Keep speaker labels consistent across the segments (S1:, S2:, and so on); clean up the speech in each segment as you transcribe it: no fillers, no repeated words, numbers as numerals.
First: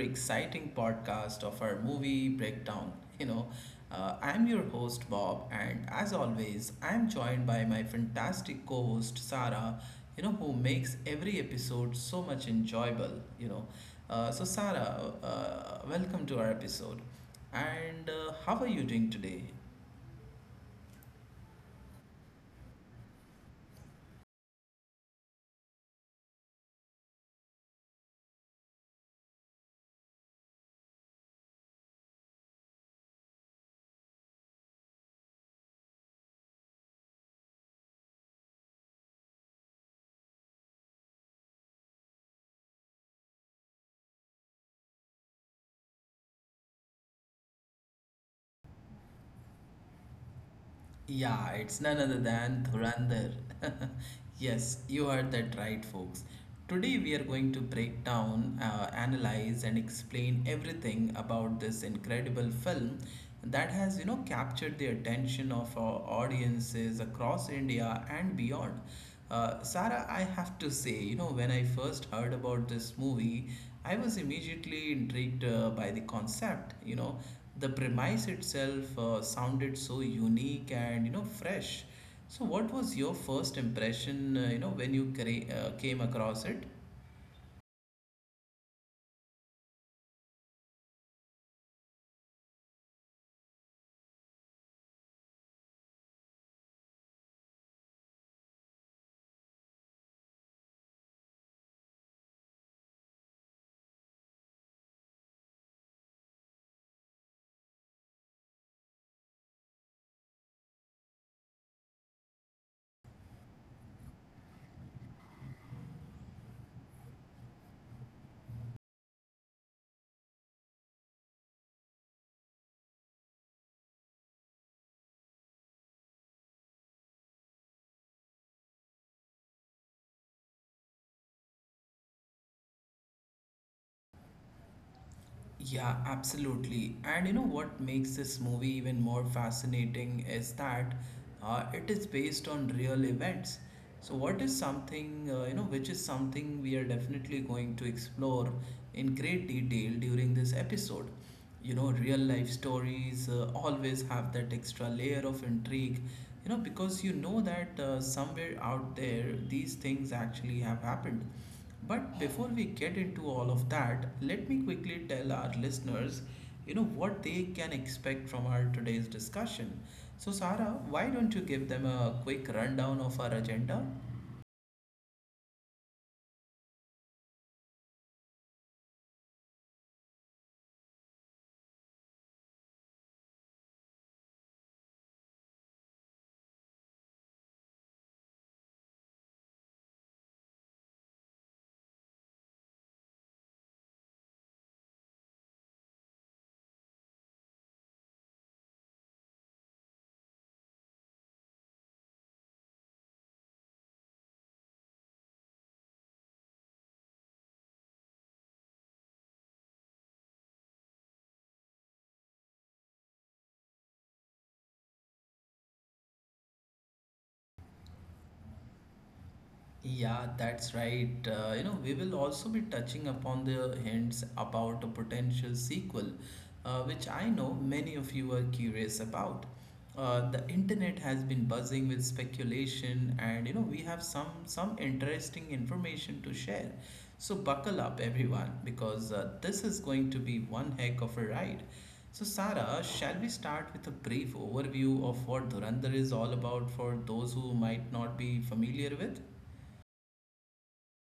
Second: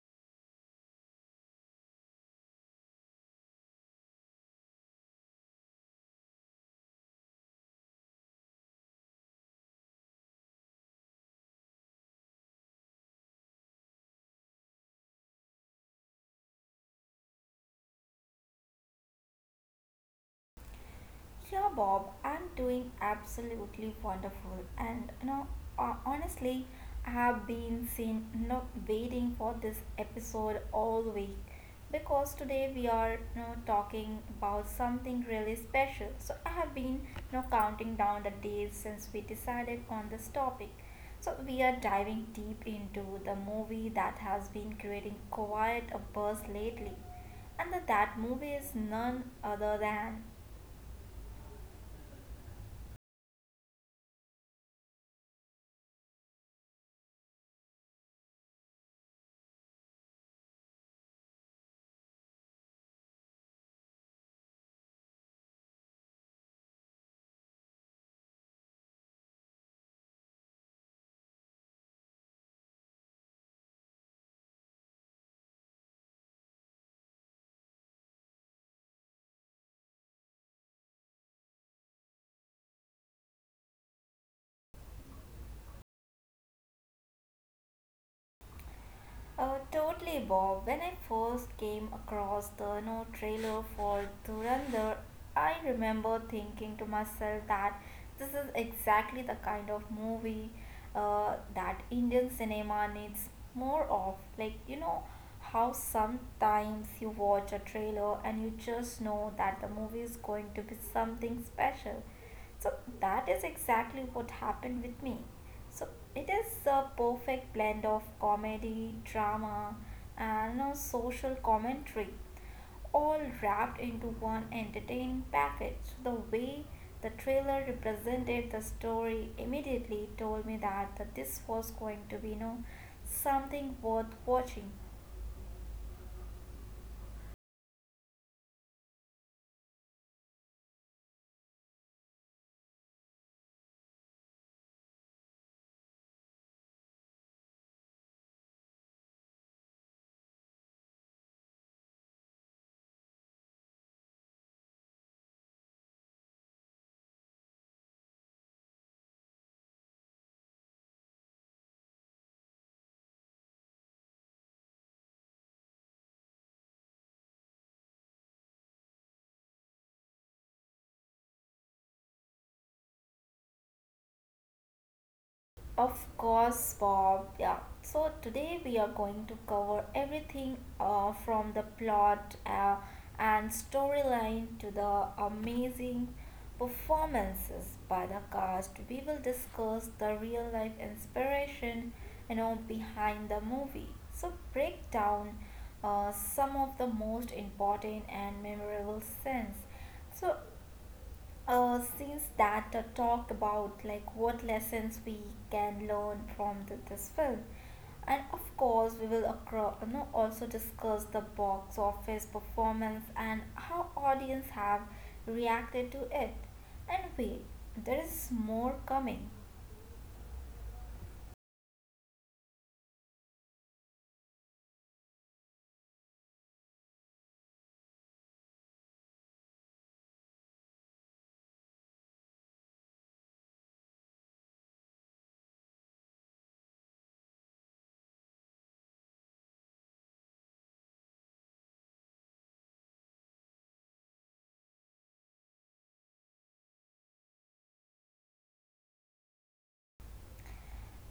S1: exciting podcast of our movie breakdown. You know, I'm your host, Bob, and as always, I'm joined by my fantastic co host, Sarah, who makes every episode so much enjoyable. So Sarah, welcome to our episode. And how are you doing today?
S2: Yeah, Bob, I'm doing absolutely wonderful, and honestly, I have been seen waiting for this episode all week because today we are talking about something really special. So I have been counting down the days since we decided on this topic. So we are diving deep into the movie that has been creating quite a buzz lately and that movie is none other than
S1: Yeah, it's none other than Dhurandhar. Yes, you heard that right, folks. Today we are going to break down, analyze, and explain everything about this incredible film that has, captured the attention of our audiences across India and beyond. Sarah, I have to say, when I first heard about this movie, I was immediately intrigued by the concept. The premise itself sounded so unique and fresh. So what was your first impression when you came across it?
S2: Totally, Bob. When I first came across the no trailer for Dhurandhar, I remember thinking to myself that this is exactly the kind of movie that Indian cinema needs more of. Like, you know, how sometimes you watch a trailer and you just know that the movie is going to be something special. So, that is exactly what happened with me. So it is a perfect blend of comedy, drama, and a social commentary, all wrapped into one entertaining package. So, the way the trailer represented the story immediately told me that this was going to be, you know, something worth watching.
S1: Yeah, absolutely. And what makes this movie even more fascinating is that it is based on real events, so what is something you know which is something we are definitely going to explore in great detail during this episode. Real life stories always have that extra layer of intrigue, because you know that somewhere out there these things actually have happened. But before we get into all of that, let me quickly tell our listeners what they can expect from our today's discussion. So Sarah, why don't you give them a quick rundown of our agenda?
S2: Of course, Bob. Yeah. So today we are going to cover everything from the plot and storyline to the amazing performances by the cast. We will discuss the real life inspiration, you know, behind the movie. So break down some of the most important and memorable scenes. So since that talked about like what lessons we can learn from this film, and of course we will also discuss the box office performance and how audience have reacted to it. And wait, there is more coming.
S1: Yeah, that's right. We will also be touching upon the hints about a potential sequel, which I know many of you are curious about. The internet has been buzzing with speculation, and we have some interesting information to share. So buckle up, everyone, because this is going to be one heck of a ride. So, Sarah, shall we start with a brief overview of what Dhurandhar is all about for those who might not be familiar with?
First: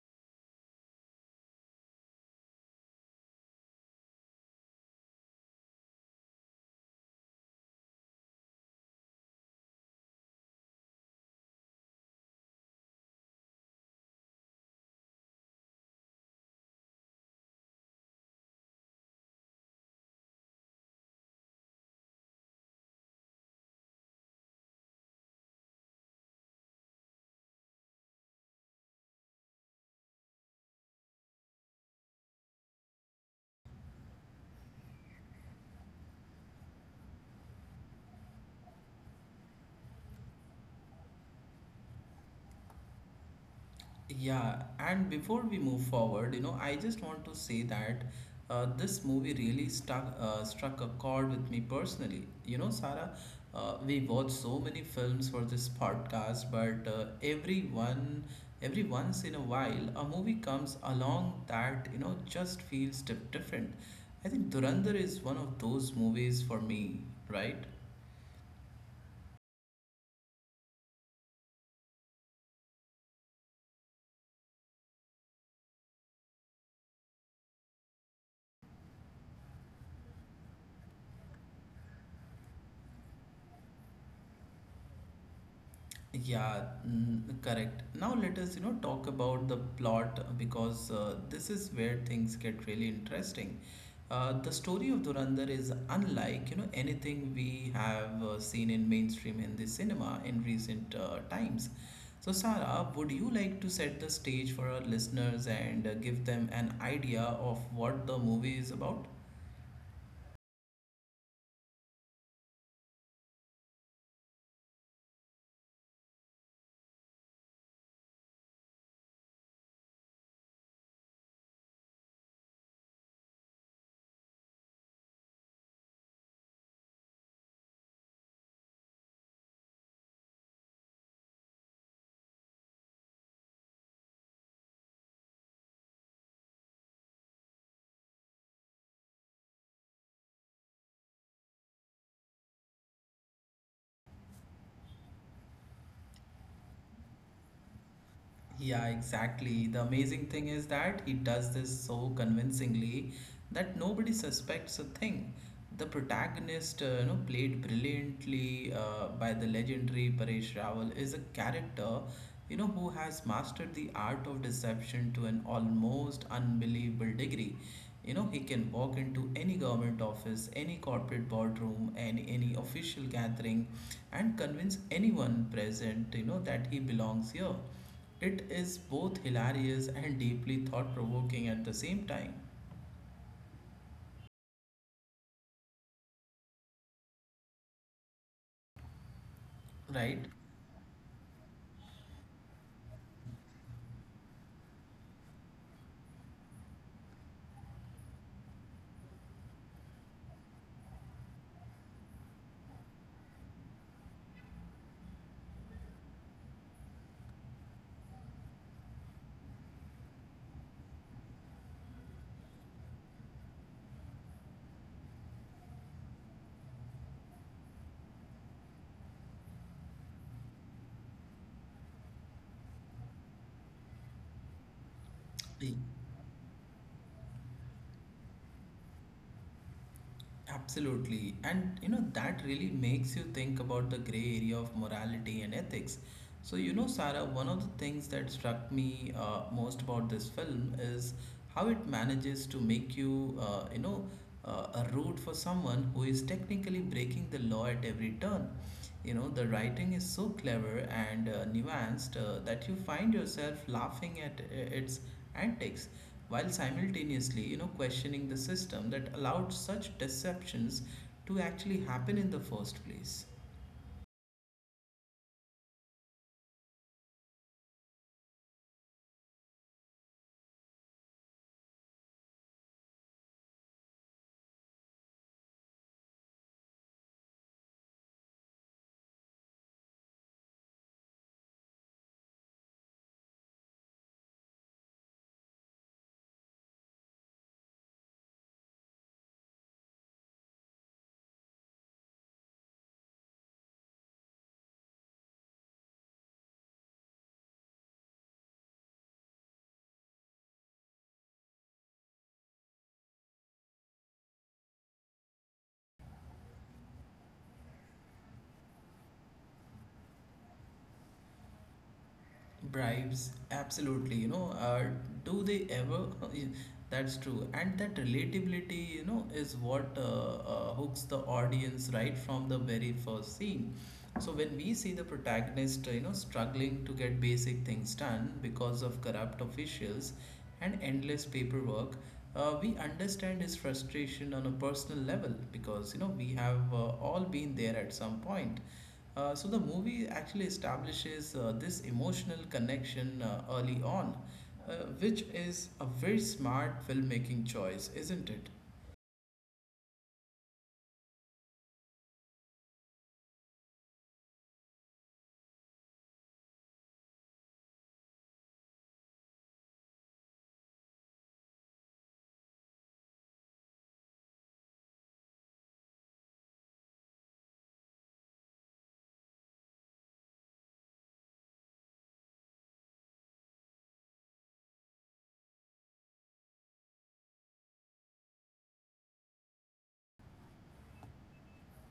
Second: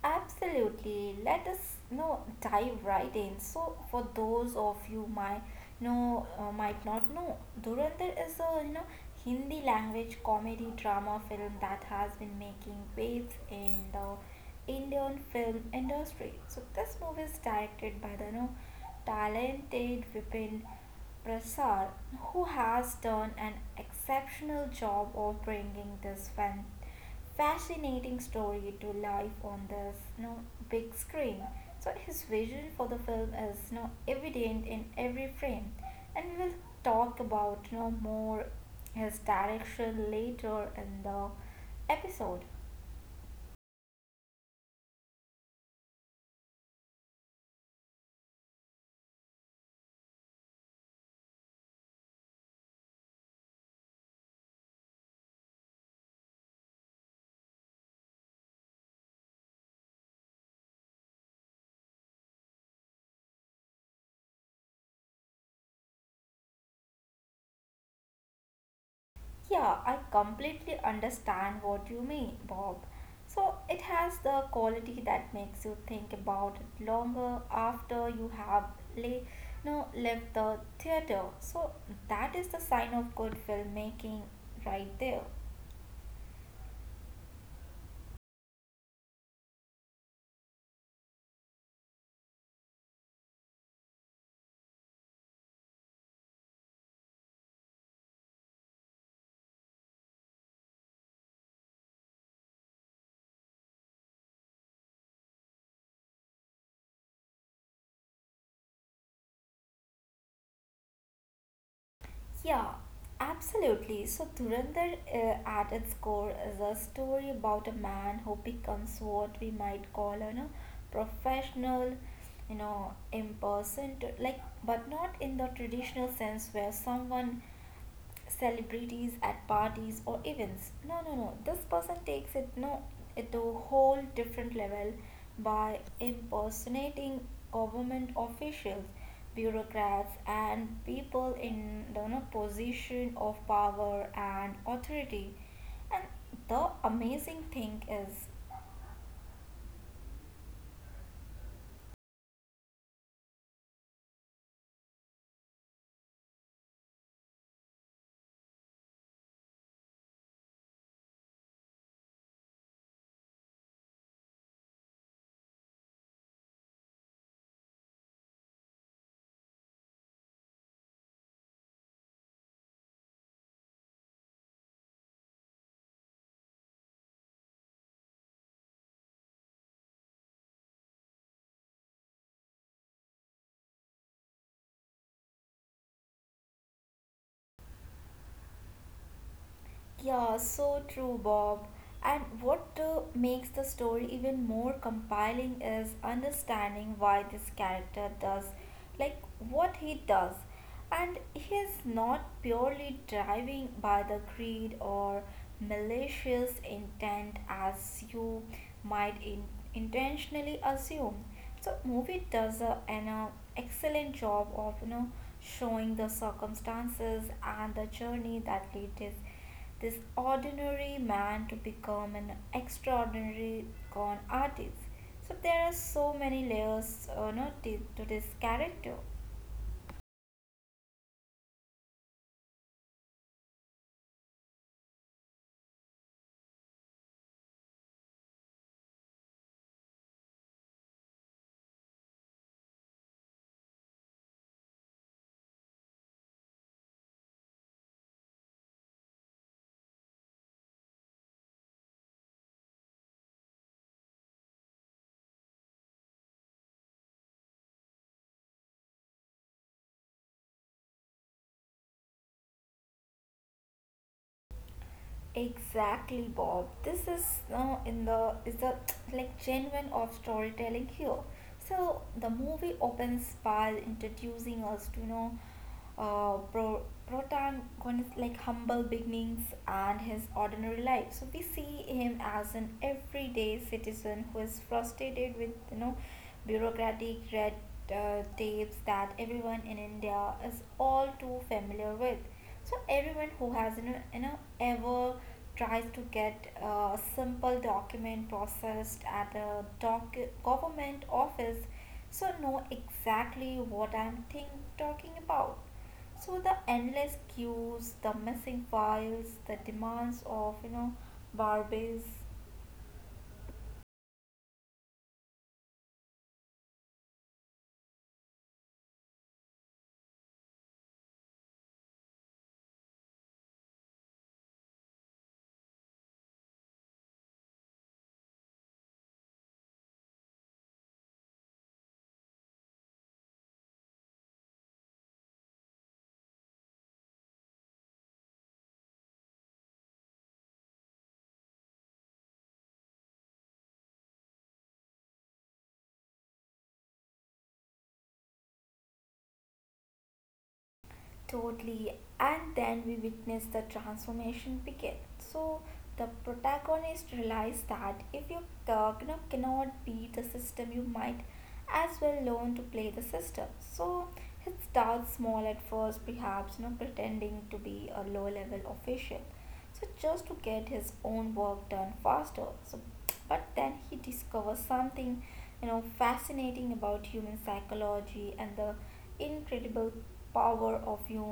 S2: Absolutely. Let us, you know, dive right in. So, for those of you might know, might not know, Dhurandhar is a, you know, Hindi language comedy drama film that has been making waves in the Indian film industry. So, this movie is directed by the, you know, talented Vipin Prasad, who has done an exceptional job of bringing this fan fascinating story to life on the, you know, big screen. So his vision for the film is, you know, evident in every frame, and we will talk about, you know, more his direction later in the episode.
S1: Yeah, and before we move forward, I just want to say that this movie really stuck struck a chord with me personally. You know, Sarah, we watch so many films for this podcast, but every once in a while, a movie comes along that just feels different. I think Durandar is one of those movies for me, right?
S2: Yeah, I completely understand what you mean, Bob. So it has the quality that makes you think about it longer after you have lay, no, left the theater. So that is the sign of good filmmaking right there.
S1: Yeah, correct. Now let us, talk about the plot because this is where things get really interesting. The story of Durandar is unlike, anything we have seen in mainstream Hindi cinema in recent times. So, Sara, would you like to set the stage for our listeners and give them an idea of what the movie is about?
S2: Yeah, absolutely. So, Dhurandhar at its core is a story about a man who becomes what we might call a, you know, professional, you know, impersonator. Like, but not in the traditional sense where someone celebrities at parties or events. No, no, no. This person takes it no it to a whole different level by impersonating government officials, bureaucrats, and people in the, you know, position of power and authority. And the amazing thing is
S1: Yeah, exactly. The amazing thing is that he does this so convincingly that nobody suspects a thing. The protagonist, played brilliantly by the legendary Paresh Rawal, is a character, who has mastered the art of deception to an almost unbelievable degree. He can walk into any government office, any corporate boardroom, and any official gathering, and convince anyone present, that he belongs here. It is both hilarious and deeply thought provoking at the same time, right?
S2: Yeah, so true, Bob. And what makes the story even more compelling is understanding why this character does, like, what he does. And he is not purely driving by the greed or malicious intent as you might intentionally assume. So, movie does an excellent job of, you know, showing the circumstances and the journey that lead this ordinary man to become an extraordinary con artist. So there are so many layers no, to this character.
S1: Absolutely. And that really makes you think about the gray area of morality and ethics. So, Sarah, one of the things that struck me most about this film is how it manages to make you a root for someone who is technically breaking the law at every turn. The writing is so clever and nuanced that you find yourself laughing at its antics while simultaneously, questioning the system that allowed such deceptions to actually happen in the first place.
S2: Exactly, Bob. This is now in the is the like genuine of storytelling here. So the movie opens by introducing us to, you know, protagonist like humble beginnings and his ordinary life. So we see him as an everyday citizen who is frustrated with, you know, bureaucratic red, tapes that everyone in India is all too familiar with. So everyone who has, you know, ever tries to get a simple document processed at a government office, so know exactly what I'm talking about. So the endless queues, the missing files, the demands of, you know, barbies.
S1: Bribes, absolutely. Do they ever? That's true. And that relatability, is what hooks the audience right from the very first scene. So when we see the protagonist, struggling to get basic things done because of corrupt officials and endless paperwork, we understand his frustration on a personal level because, we have all been there at some point. So the movie actually establishes this emotional connection early on, uh, which is a very smart filmmaking choice, isn't it?
S2: Totally. And then we witness the transformation begin. So the protagonist realizes that if you, cannot beat the system, you might as well learn to play the system. So he starts small at first, perhaps, you know, pretending to be a low level official, so just to get his own work done faster. So but then he discovers something, you know, fascinating about human psychology and the incredible power of, you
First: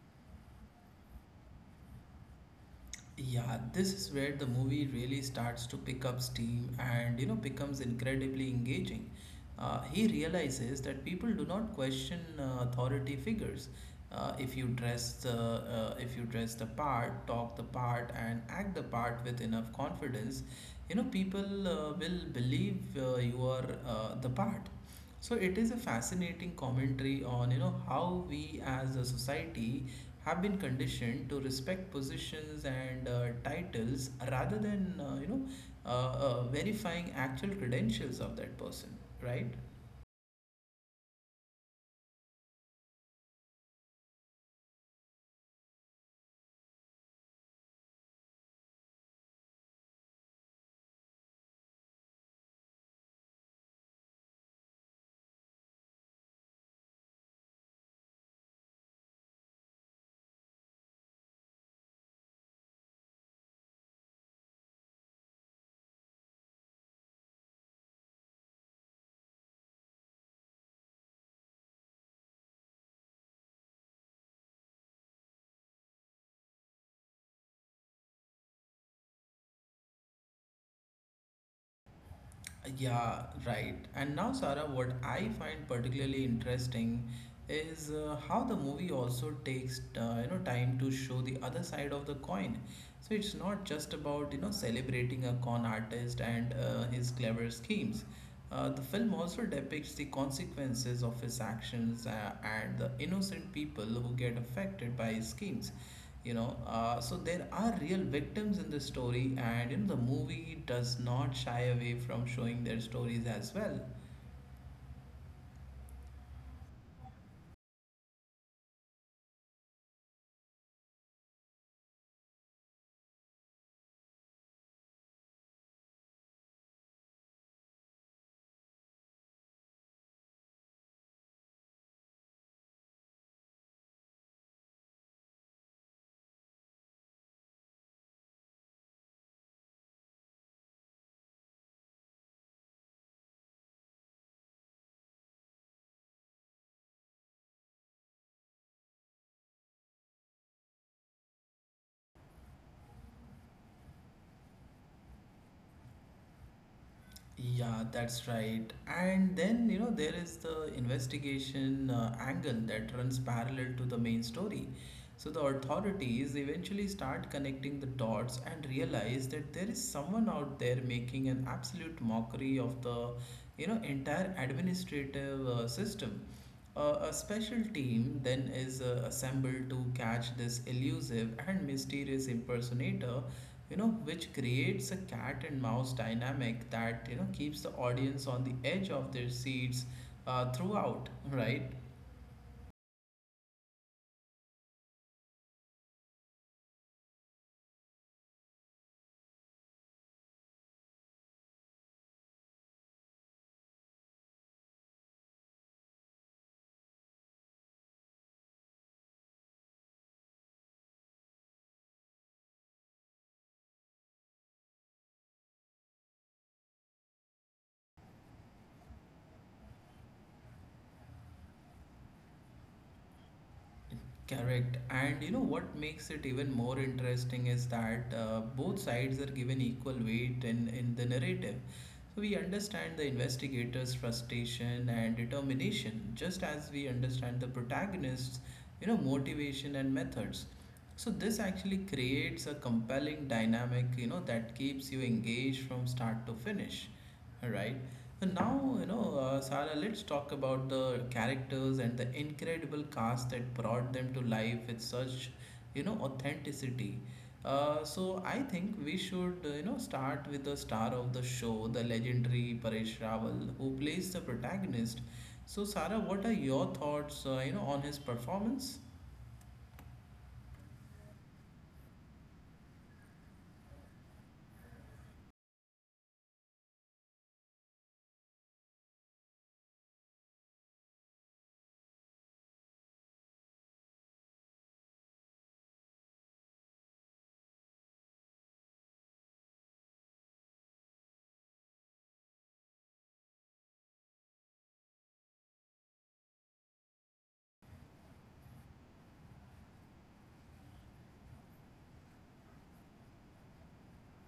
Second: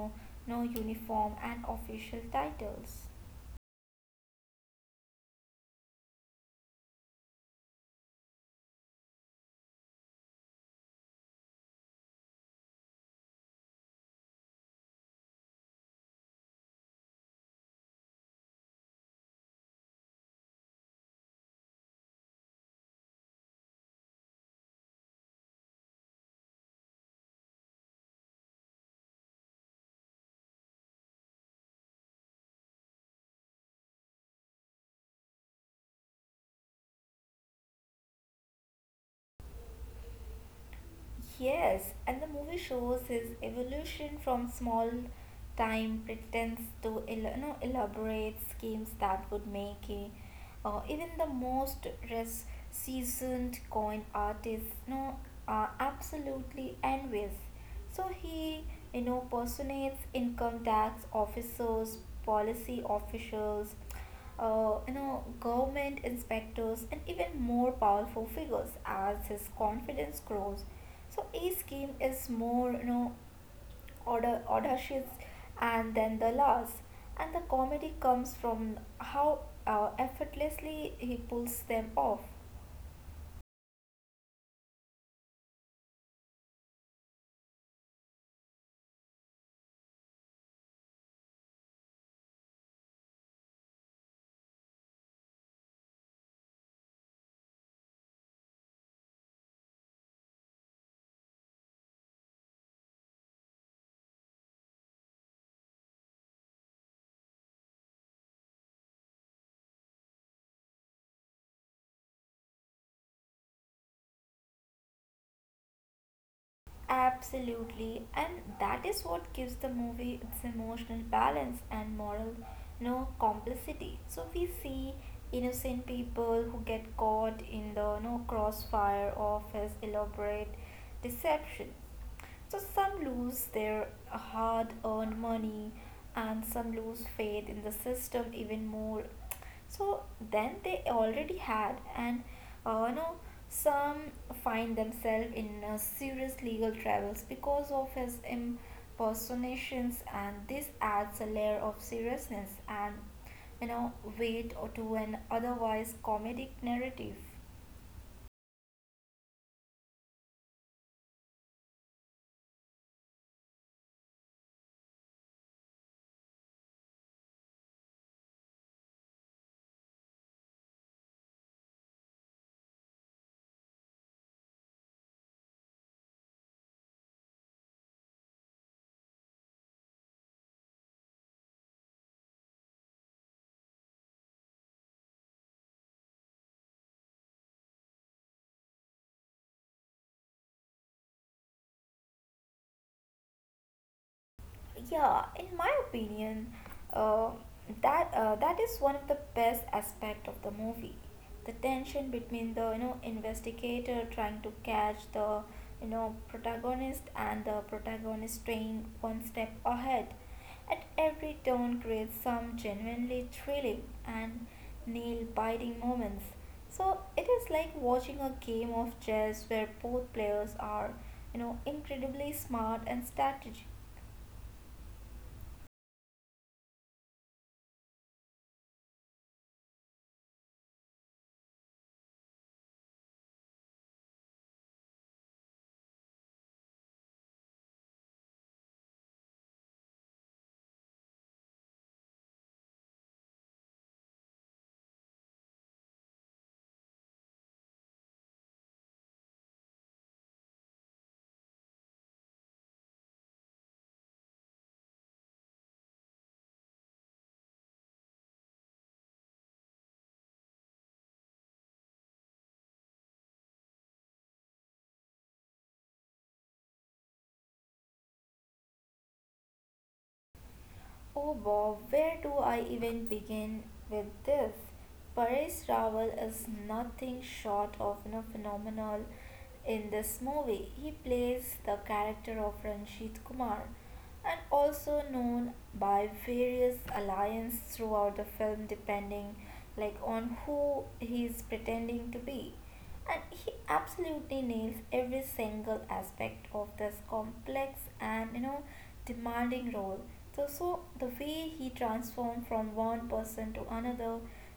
S2: know, uniform and official titles.
S1: Yeah, this is where the movie really starts to pick up steam and becomes incredibly engaging. He realizes that people do not question authority figures. If you dress the part, talk the part, and act the part with enough confidence, people will believe you are the part. So it is a fascinating commentary on how we as a society have been conditioned to respect positions and titles rather than verifying actual credentials of that person, right?
S2: Yes, and the movie shows his evolution from small time pretense to you know, elaborate schemes that would make a, even the most seasoned coin artist, you know, absolutely envious. So he, you know, personates income tax officers, policy officials, you know, government inspectors, and even more powerful figures as his confidence grows. So each scheme is more, you know, order, audacious and then the last. And the comedy comes from how effortlessly he pulls them off.
S1: Yeah, right. And now, Sarah, what I find particularly interesting is how the movie also takes time to show the other side of the coin. So it's not just about celebrating a con artist and his clever schemes. The film also depicts the consequences of his actions and the innocent people who get affected by his schemes. So there are real victims in this story, and the movie does not shy away from showing their stories as well.
S2: Absolutely, and that is what gives the movie its emotional balance and moral, you know, complicity. So we see innocent people who get caught in the, you know, crossfire of his elaborate deception. So some lose their hard earned money and some lose faith in the system even more. So then they already had and no some find themselves in serious legal troubles because of his impersonations, and this adds a layer of seriousness and, you know, weight to an otherwise comedic narrative.
S1: Yeah, that's right. And then, there is the investigation angle that runs parallel to the main story. So the authorities eventually start connecting the dots and realize that there is someone out there making an absolute mockery of the, entire administrative system. A special team then is assembled to catch this elusive and mysterious impersonator, which creates a cat and mouse dynamic that keeps the audience on the edge of their seats throughout, right?
S2: Yeah, in my opinion, uh, that is one of the best aspect of the movie, the tension between the, you know, investigator trying to catch the, you know, protagonist and the protagonist staying one step ahead at every turn creates some genuinely thrilling and nail biting moments. So it is like watching a game of chess where both players are, you know, incredibly smart and strategic.
S1: Correct. And what makes it even more interesting is that both sides are given equal weight in the narrative. So we understand the investigator's frustration and determination, just as we understand the protagonist's, motivation and methods. So this actually creates a compelling dynamic, that keeps you engaged from start to finish. Right? And now, Sara, let's talk about the characters and the incredible cast that brought them to life with such, authenticity. So I think we should, start with the star of the show, the legendary Paresh Rawal, who plays the protagonist. So, Sara, what are your thoughts, on his performance?
S2: Oh Bob, where do I even begin with this? Paresh Rawal is nothing short of, you know, phenomenal in this movie. He plays the character of Ranjit Kumar, and also known by various alliance throughout the film depending like on who he is pretending to be, and he absolutely nails every single aspect of this complex and, you know, demanding role. So the way he transformed from one person to another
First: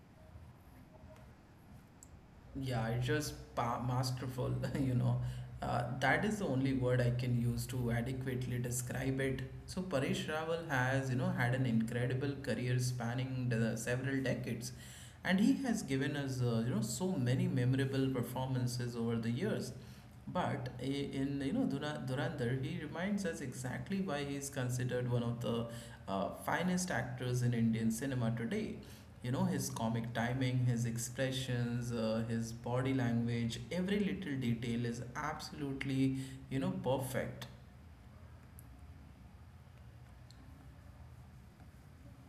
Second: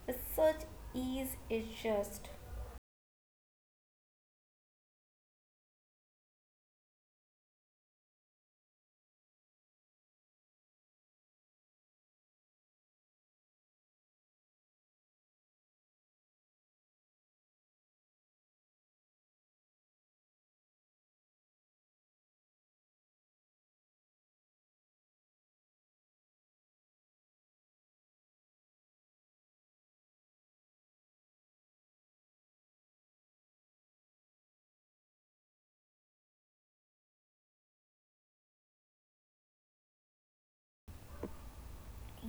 S2: with such ease is just
S1: Yeah, it's just masterful, you know. That is the only word I can use to adequately describe it. So Paresh Rawal has, had an incredible career spanning the several decades, and he has given us, so many memorable performances over the years. But in Dhurandhar, he reminds us exactly why he is considered one of the finest actors in Indian cinema today. His comic timing, his expressions, his body language, every little detail is absolutely perfect.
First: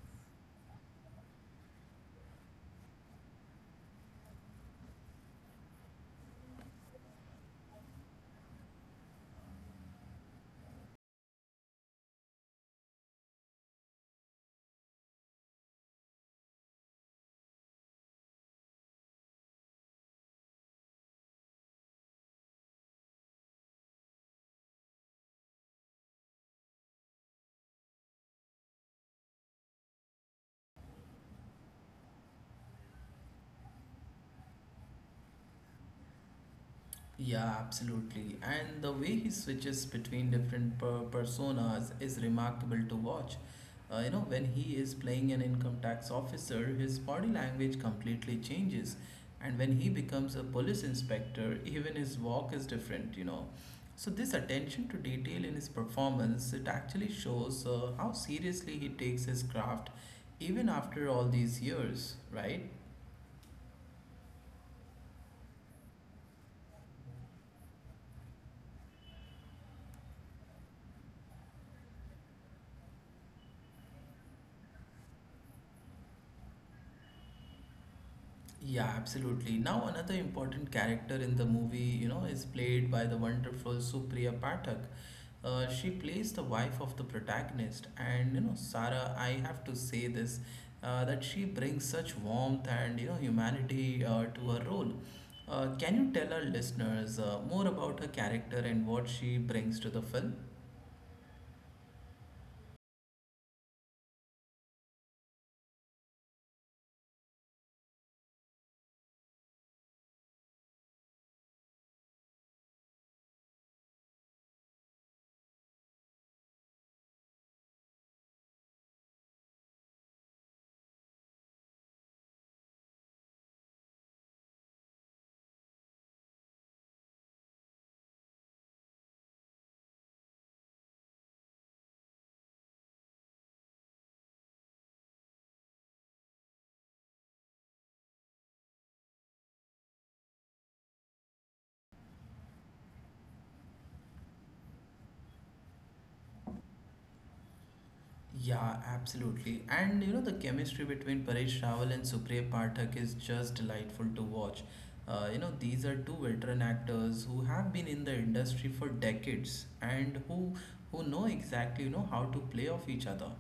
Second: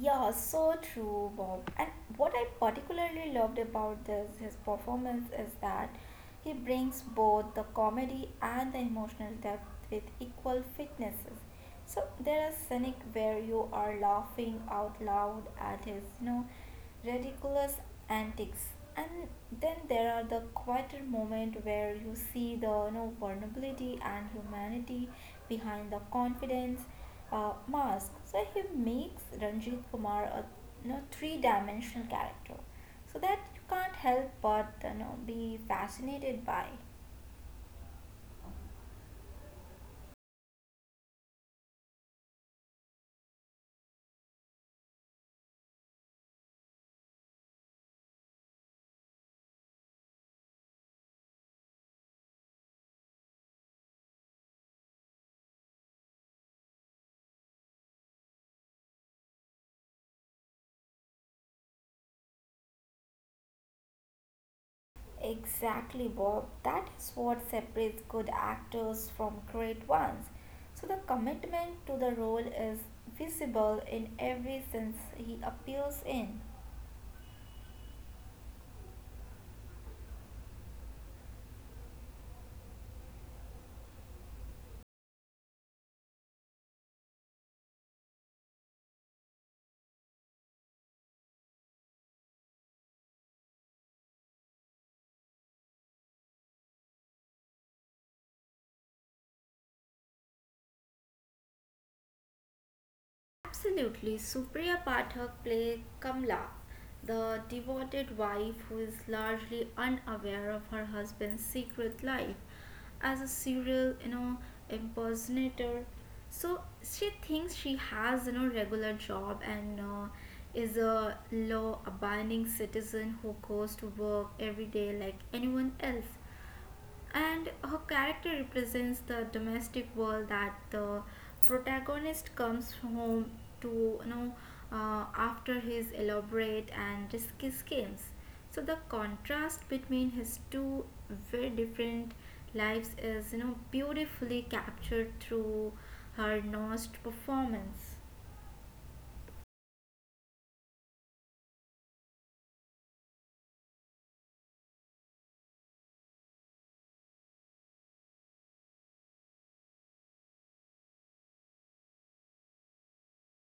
S2: Yeah, so true, Bob. And what I particularly loved about this his performance is that he brings both the comedy and the emotional depth with equal fitnesses. So there are scenic where you are laughing out loud at his, you know, ridiculous antics, and then there are the quieter moment where you see the, you know, vulnerability and humanity behind the confidence mask. So he makes Ranjit Kumar a, you know, three-dimensional character, so that you can't help but, you know, be fascinated by
S1: Yeah, absolutely. And the way he switches between different personas is remarkable to watch. When he is playing an income tax officer, his body language completely changes. And when he becomes a police inspector, even his walk is different, you know. So this attention to detail in his performance, it actually shows how seriously he takes his craft even after all these years, right?
S2: Exactly, Bob. That is what separates good actors from great ones. So the commitment to the role is visible in every sense he appears in.
S1: Yeah, absolutely. Now, another important character in the movie, is played by the wonderful Supriya Pathak. She plays the wife of the protagonist, and Sarah, I have to say this, that she brings such warmth and humanity to her role. Can you tell our listeners more about her character and what she brings to the film?
S2: Absolutely. Supriya Pathak played Kamla, the devoted wife who is largely unaware of her husband's secret life as a serial, you know, impersonator. So she thinks she has, you know, regular job and is a law-abiding citizen who goes to work every day like anyone else. And her character represents the domestic world that the protagonist comes home to, you know, after his elaborate and risky schemes. So the contrast between his two very different lives is, you know, beautifully captured through her nuanced performance.
S1: Yeah, absolutely. And the chemistry between Paresh Rawal and Supriya Pathak is just delightful to watch. These are two veteran actors who have been in the industry for decades and who know exactly, how to play off each other.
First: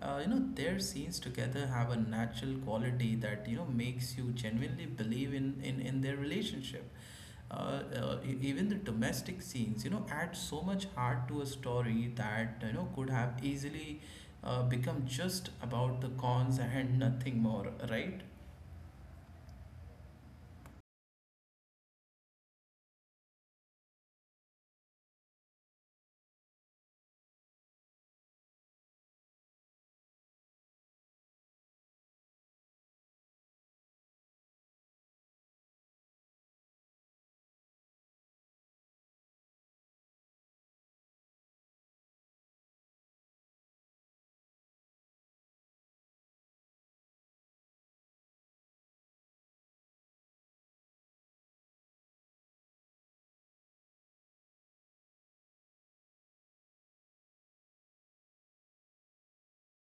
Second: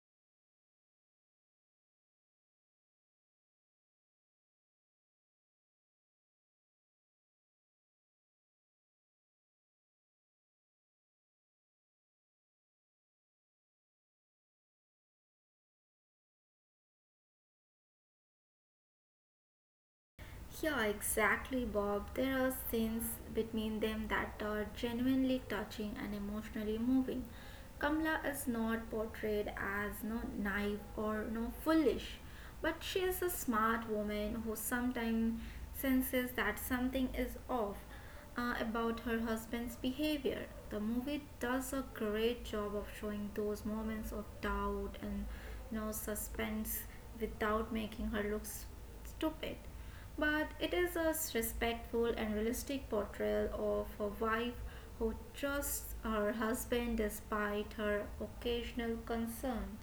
S1: Their scenes together have a natural quality that, makes you genuinely believe in in their relationship. Even the domestic scenes, add so much heart to a story that, could have easily become just about the cons and nothing more, right?
S2: Yeah, exactly, Bob. There are scenes between them that are genuinely touching and emotionally moving. Kamla is not portrayed as no naive or no foolish, but she is a smart woman who sometimes senses that something is off about her husband's behavior. The movie does a great job of showing those moments of doubt and, you know, suspense without making her look stupid, but it is a respectful and realistic portrayal of a wife who trusts her husband despite her occasional concerns.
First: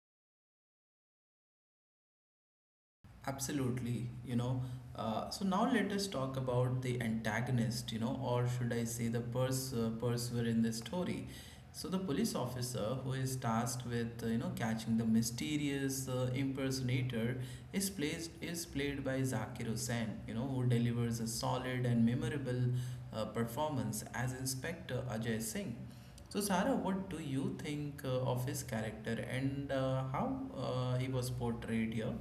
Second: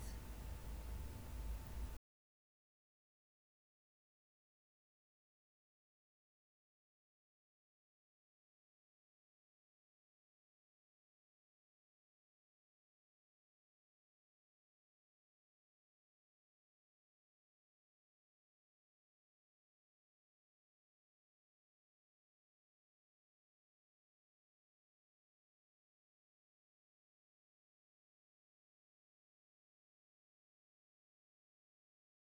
S1: Absolutely, you know. So now let us talk about the antagonist, you know, or should I say the pursuer in this story. So the police officer who is tasked with you know catching the mysterious impersonator is played by Zakir Hussain, you know, who delivers a solid and memorable performance as Inspector Ajay Singh. So Sarah, what do you think of his character and how he was portrayed here?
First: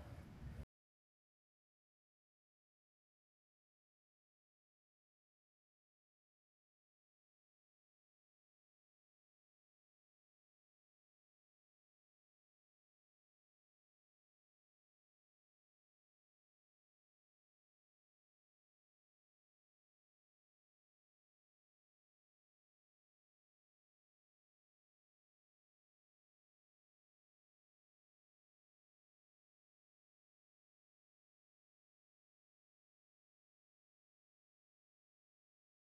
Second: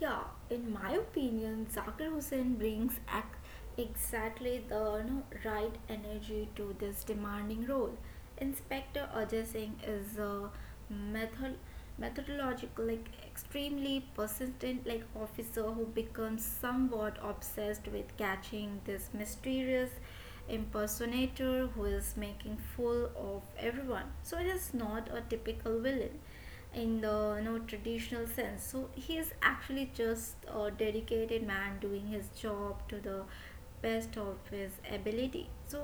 S2: Yeah, in my opinion, Zakir Hussain brings exactly the, you know, right energy to this demanding role. Inspector Ajay Singh is a method methodological, like extremely persistent, like officer who becomes somewhat obsessed with catching this mysterious impersonator who is making fool of everyone. So it is not a typical villain in the, you know, traditional sense. So he is actually just a dedicated man doing his job to the best of his ability. So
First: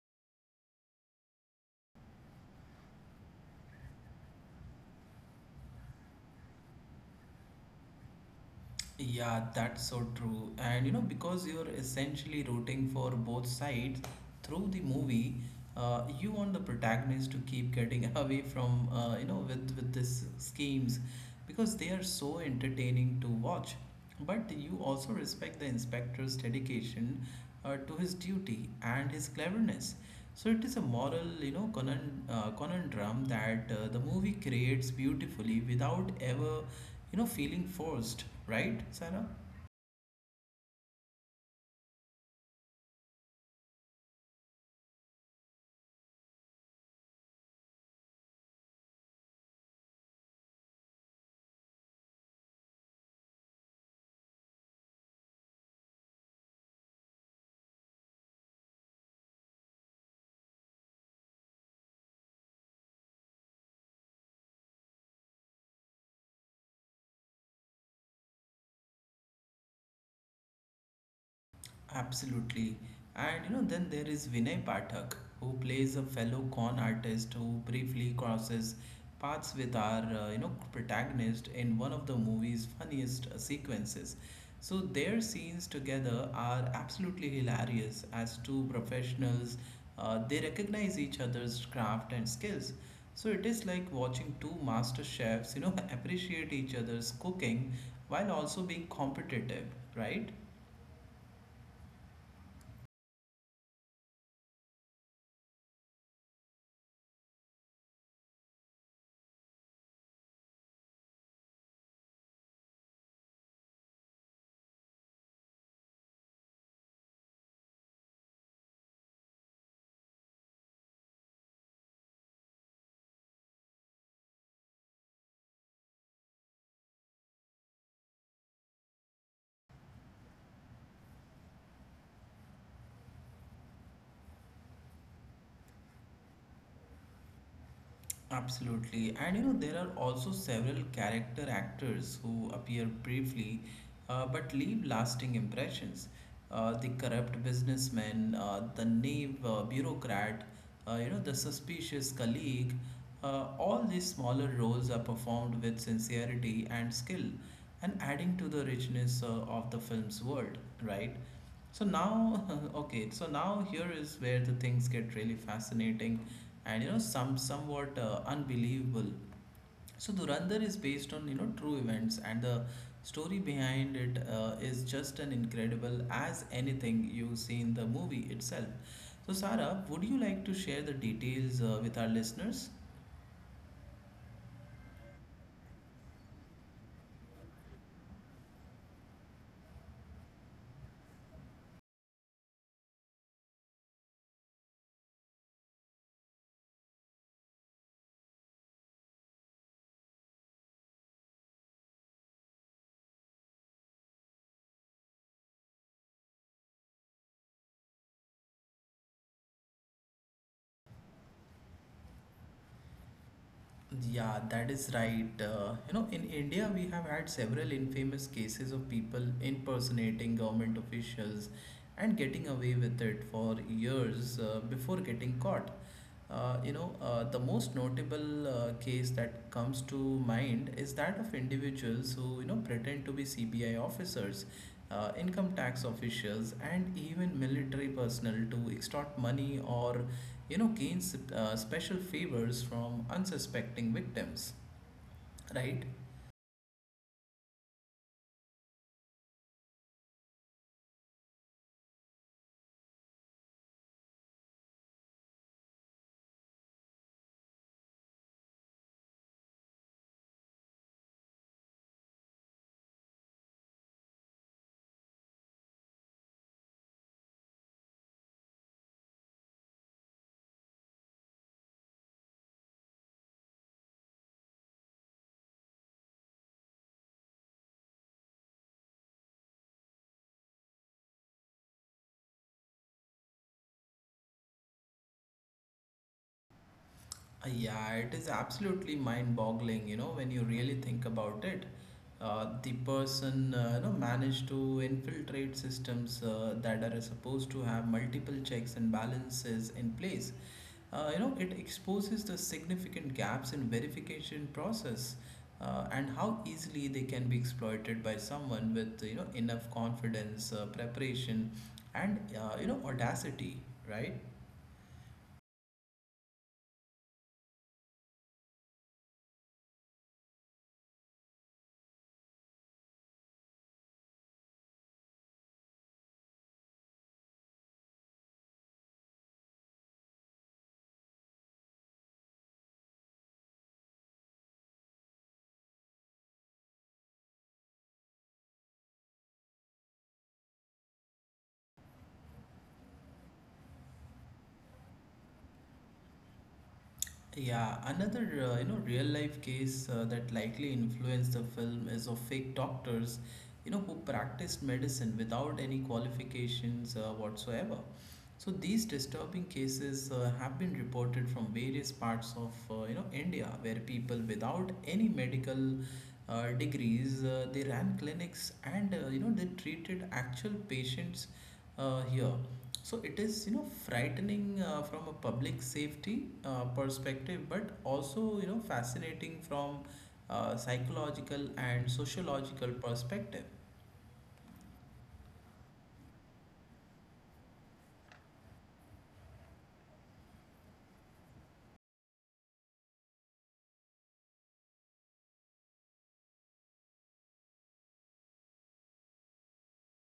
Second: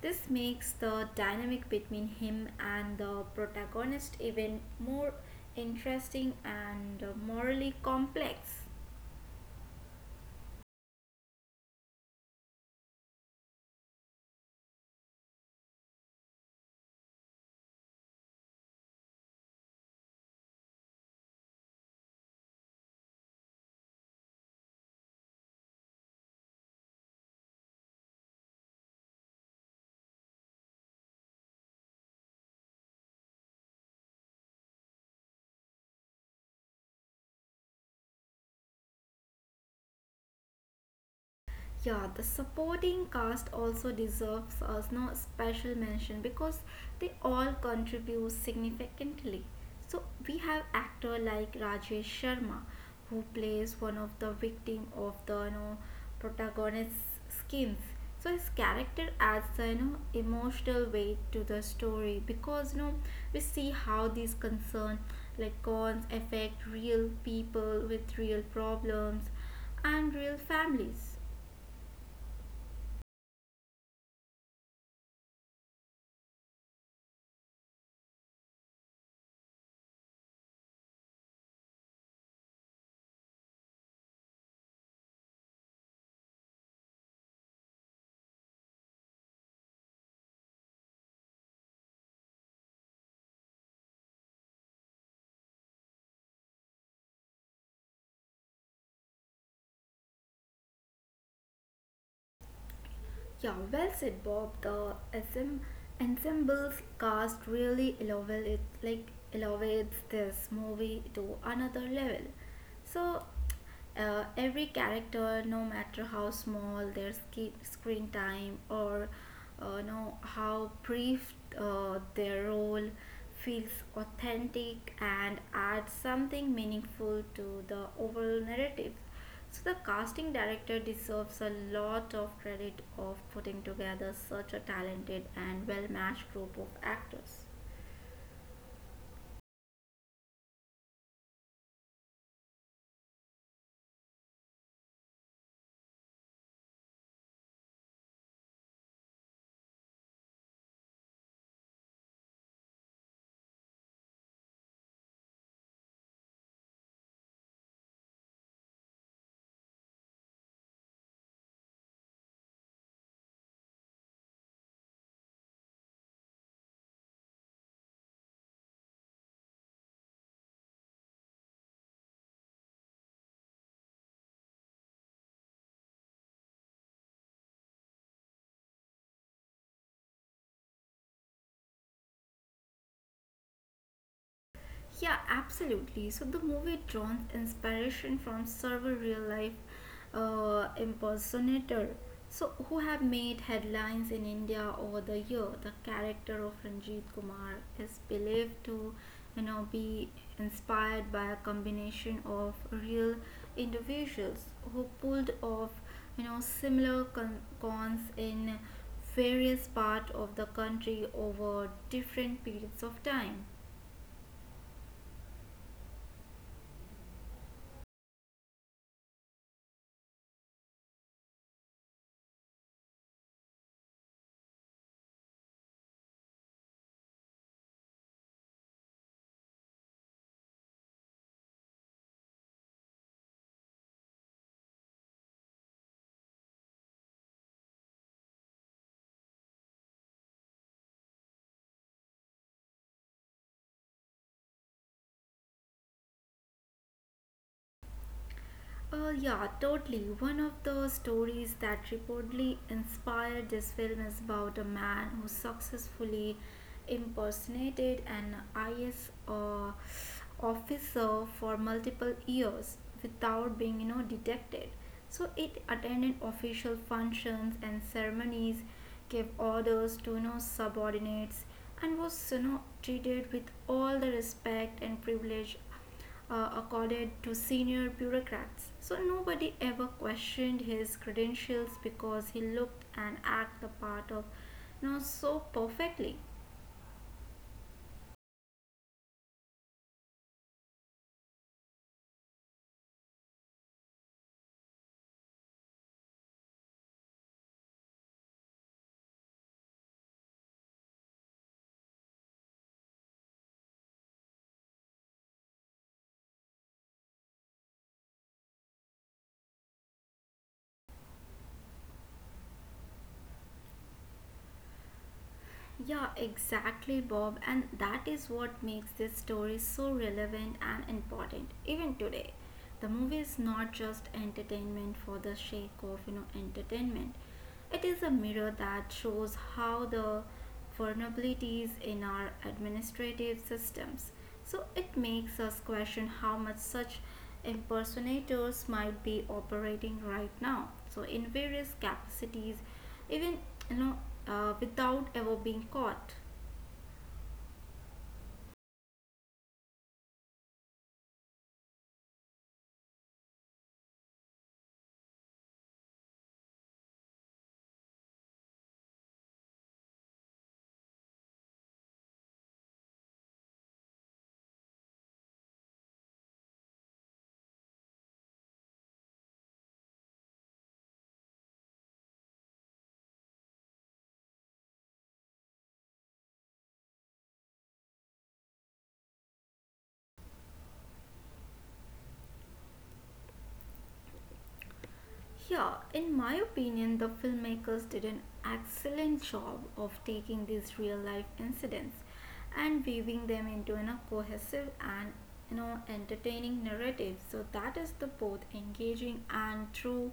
S2: this makes the dynamic between him and the protagonist even more interesting and, morally complex.
S1: Yeah, that's so true. And you know, because you're essentially rooting for both sides through the movie, you want the protagonist to keep getting away from, you know, with these schemes, because they are so entertaining to watch. But you also respect the inspector's dedication to his duty and his cleverness. So it is a moral, you know, conundrum that the movie creates beautifully without ever, you know, feeling forced, right, Sarah?
S2: Yeah, the supporting cast also deserves a no special mention because they all contribute significantly. So we have actor like Rajesh Sharma, who plays one of the victim of the, you know, protagonist's schemes. So his character adds the emotional weight to the story because we see how these concern like cons affect real people with real problems and real families.
S1: Absolutely. And you know, then there is Vinay Pathak, who plays a fellow con artist who briefly crosses paths with our, you know, protagonist in one of the movie's funniest sequences. So their scenes together are absolutely hilarious as two professionals. They recognize each other's craft and skills. So it is like watching two master chefs, you know, appreciate each other's cooking while also being competitive, right?
S2: Yeah, well said, Bob. The SM ensemble's cast really elevate it, like elevates this movie to another level. So, every character, no matter how small their screen time or no how brief their role, feels authentic and adds something meaningful to the overall narrative. So the casting director deserves a lot of credit of putting together such a talented and well-matched group of actors.
S1: Absolutely, and you know, there are also several character actors who appear briefly but leave lasting impressions. The corrupt businessman, the naive bureaucrat, you know, the suspicious colleague, all these smaller roles are performed with sincerity and skill, and adding to the richness of the film's world, right? So now, okay, so now here is where the things get really fascinating and you know somewhat unbelievable. So Durandar is based on you know true events, and the story behind it is just an incredible as anything you see in the movie itself. So Sarah, would you like to share the details with our listeners?
S2: Yeah, absolutely. So the movie draws inspiration from several real life impersonator, so who have made headlines in India over the year. The character of Ranjit Kumar is believed to, be inspired by a combination of real individuals who pulled off, similar cons in various parts of the country over different periods of time.
S1: Yeah, that is right. You know, in India, we have had several infamous cases of people impersonating government officials and getting away with it for years before getting caught. The most notable case that comes to mind is that of individuals who, you know, pretend to be CBI officers, income tax officials, and even military personnel to extort money or you know, gains special favors from unsuspecting victims, right?
S2: Yeah, totally. One of the stories that reportedly inspired this film is about a man who successfully impersonated an IS officer for multiple years without being, detected. So it attended official functions and ceremonies, gave orders to, subordinates, and was, treated with all the respect and privilege accorded to senior bureaucrats. So nobody ever questioned his credentials because he looked and acted the part of so perfectly.
S1: Yeah, it is absolutely mind boggling, you know, when you really think about it. The person, you know, managed to infiltrate systems that are supposed to have multiple checks and balances in place. You know, it exposes the significant gaps in verification process and how easily they can be exploited by someone with you know enough confidence, preparation, and you know, audacity, right?
S2: Yeah, exactly, Bob. And that is what makes this story so relevant and important, even today. The movie is not just entertainment for the sake of entertainment. It is a mirror that shows how the vulnerabilities in our administrative systems. So it makes us question how much such impersonators might be operating right now. So in various capacities even you know without ever being caught.
S1: Yeah, another you know real life case that likely influenced the film is of fake doctors, you know, who practiced medicine without any qualifications whatsoever. So these disturbing cases have been reported from various parts of you know India, where people without any medical degrees they ran clinics and you know they treated actual patients here. So it is, you know, frightening from a public safety perspective, but also, you know, fascinating from psychological and sociological perspective.
S2: Yeah, in my opinion, the filmmakers did an excellent job of taking these real life incidents and weaving them into a cohesive and entertaining narrative, so that is the both engaging and true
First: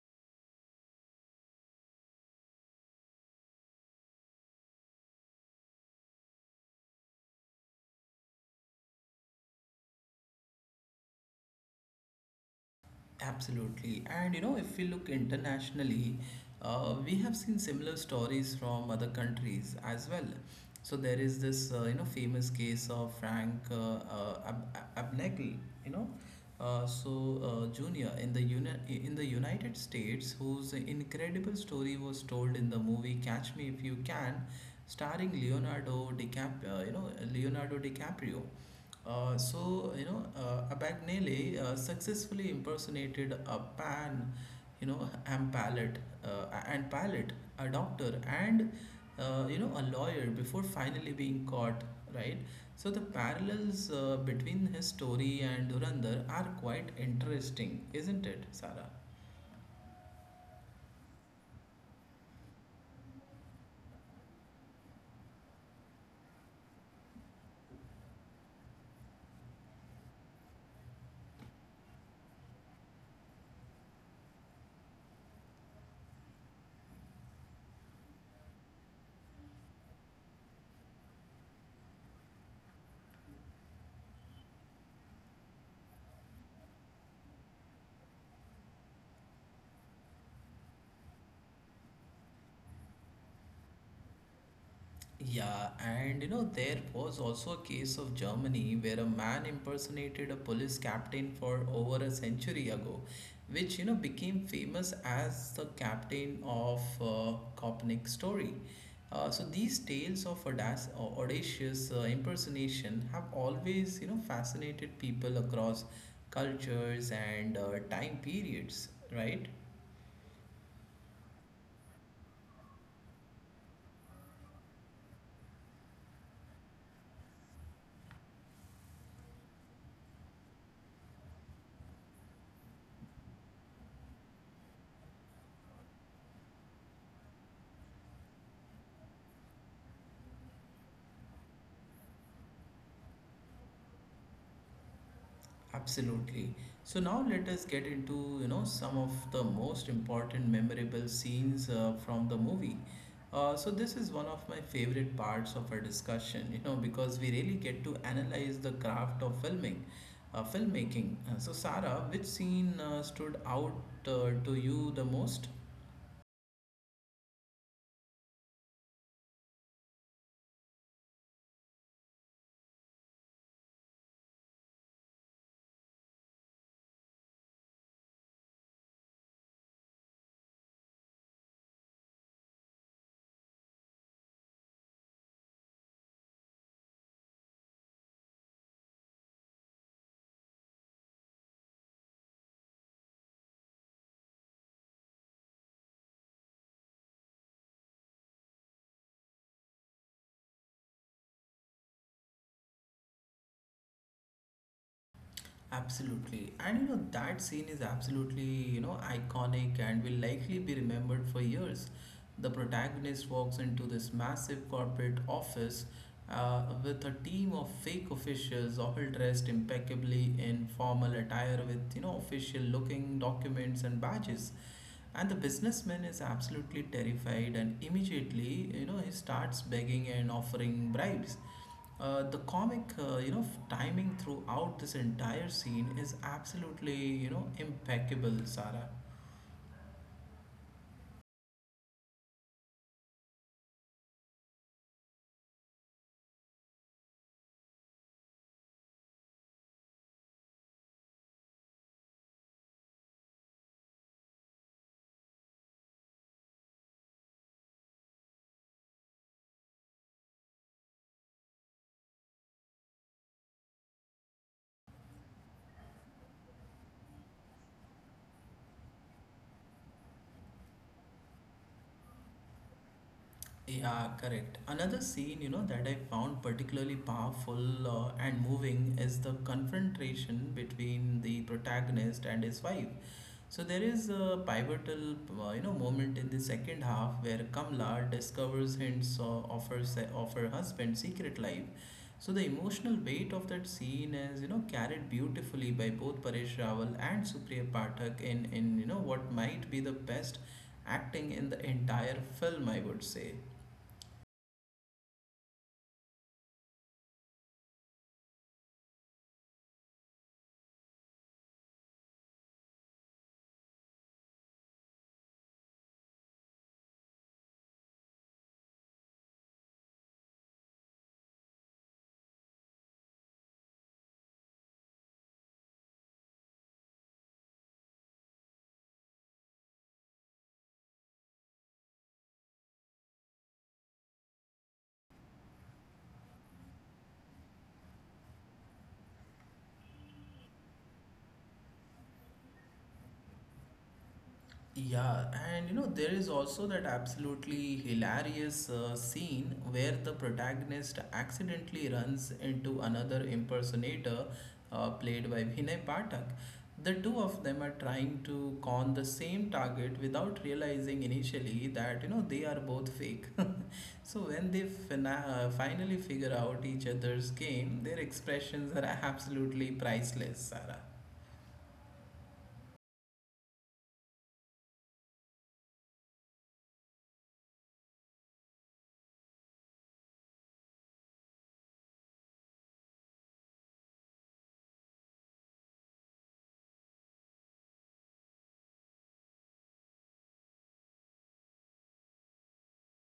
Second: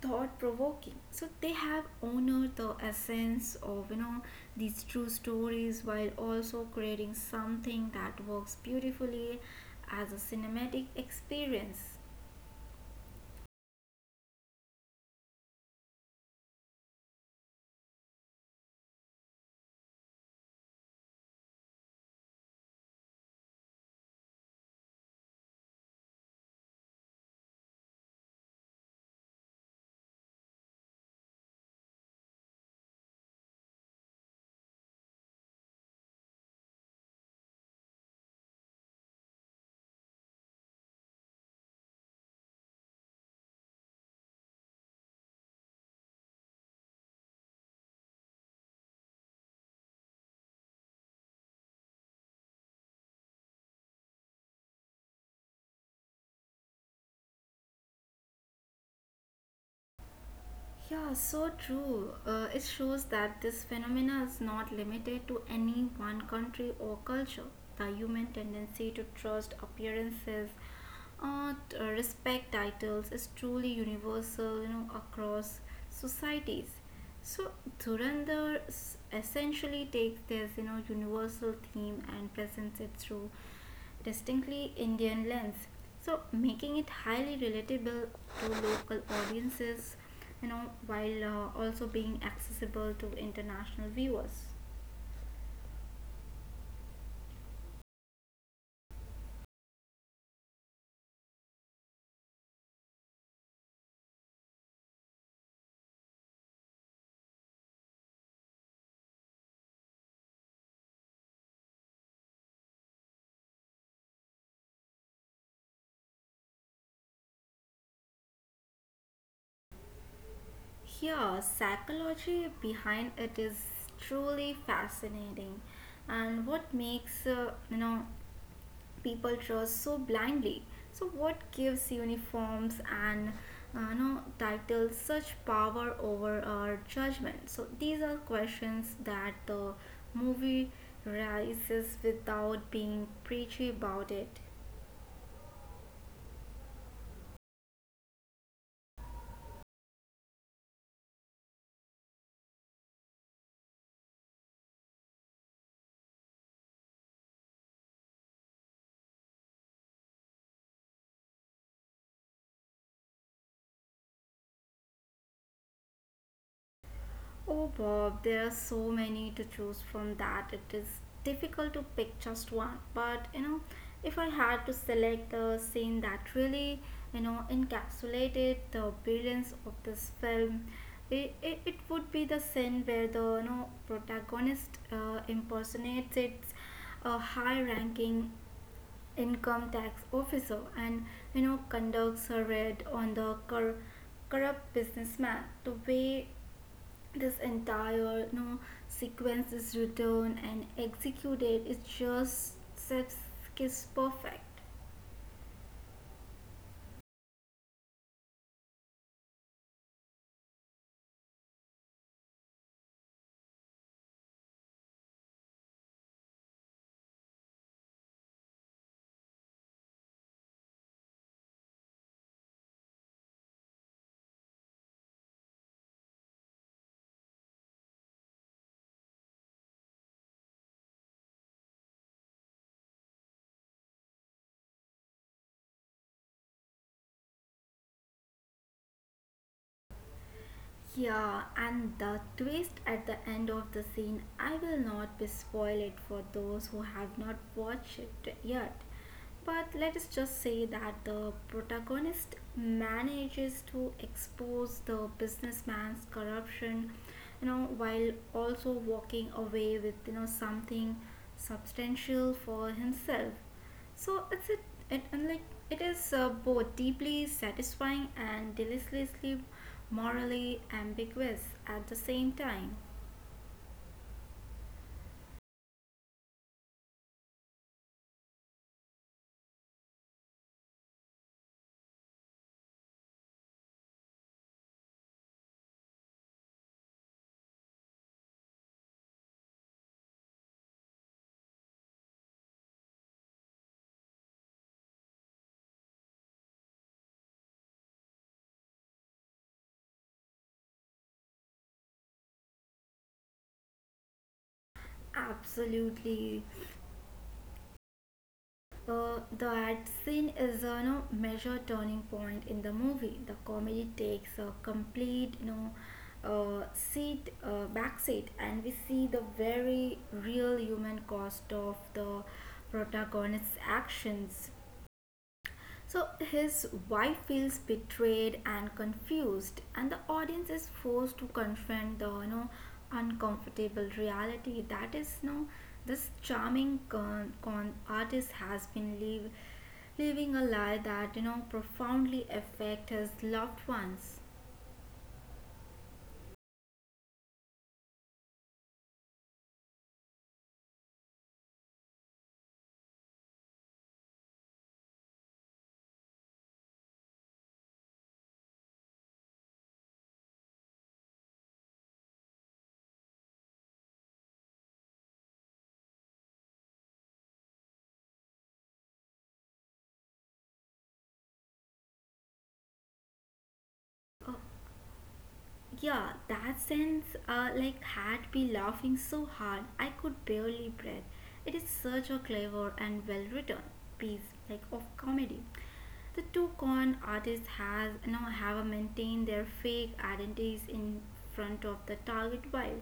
S2: thought provoking. So they have honored the essence of these true stories while also creating something that works beautifully as a cinematic experience.
S1: Absolutely. And you know, if we look internationally, we have seen similar stories from other countries as well. So there is this, you know, famous case of Frank Abnegel, you know, uh, so Junior in the United States, whose incredible story was told in the movie Catch Me If You Can, starring Leonardo DiCaprio. You know, Abagnale successfully impersonated a pan, you know, and palate, and palate, a doctor, and you know, a lawyer before finally being caught, right? So the parallels between his story and Durandar are quite interesting, isn't it, Sarah?
S2: Yeah, so true. It shows that this phenomena is not limited to any one country or culture. The human tendency to trust appearances, respect titles is truly universal, you know, across societies. So Dhurandhar essentially takes this, universal theme and presents it through distinctly Indian lens. So, making it highly relatable to local audiences, while also being accessible to international viewers.
S1: Yeah, and you know, there was also a case of Germany where a man impersonated a police captain for over a century ago, which you know became famous as the captain of Kopnick story. So these tales of audacious impersonation have always you know fascinated people across cultures and time periods, right?
S2: Here, psychology behind it is truly fascinating, and what makes people trust so blindly. So, what gives uniforms and titles such power over our judgment? So, these are questions that the movie raises without being preachy about it.
S1: Absolutely. So now let us get into, you know, some of the most important memorable scenes from the movie. So this is one of my favorite parts of our discussion, you know, because we really get to analyze the craft of filming, filmmaking. So Sarah, which scene stood out to you the most?
S2: Oh, Bob, there are so many to choose from that it is difficult to pick just one. But you know, if I had to select a scene that really, encapsulated the brilliance of this film, it would be the scene where the protagonist impersonates its a high-ranking income tax officer and conducts a raid on the corrupt businessman. The way this entire sequence is written and executed, it just seems perfect.
S1: Absolutely. And you know, that scene is absolutely, you know, iconic and will likely be remembered for years. The protagonist walks into this massive corporate office with a team of fake officials, all dressed impeccably in formal attire with, you know, official looking documents and badges. And the businessman is absolutely terrified and immediately, you know, he starts begging and offering bribes. The comic, you know, timing throughout this entire scene is absolutely, you know, impeccable, Sarah.
S2: Yeah, and the twist at the end of the scene, I will not be spoil it for those who have not watched it yet. But let us just say that the protagonist manages to expose the businessman's corruption, while also walking away with, something substantial for himself. So it's a, it and like it is both deeply satisfying and deliciously morally ambiguous at the same time.
S1: Yeah, correct. Another scene, you know, that I found particularly powerful and moving is the confrontation between the protagonist and his wife. So there is a pivotal, you know, moment in the second half where Kamla discovers hints or offers of her husband's secret life. So the emotional weight of that scene is, you know, carried beautifully by both Paresh Rawal and Supriya Pathak in, you know what might be the best acting in the entire film, I would say.
S2: Absolutely. That scene is a no, major turning point in the movie. The comedy takes a complete back seat, and we see the very real human cost of the protagonist's actions. So his wife feels betrayed and confused, and the audience is forced to confront the uncomfortable reality that is this charming con artist has been living a lie that profoundly affect his loved ones.
S1: Yeah, and you know, there is also that absolutely hilarious scene where the protagonist accidentally runs into another impersonator played by Vinay Pathak. The two of them are trying to con the same target without realizing initially that you know they are both fake. So when they finally figure out each other's game, their expressions are absolutely priceless, Sarah.
S2: Uh, Yeah, that sense had me laughing so hard I could barely breathe. It is such a clever and well written piece like of comedy. The two con artists has you know have maintained their fake identities in front of the target while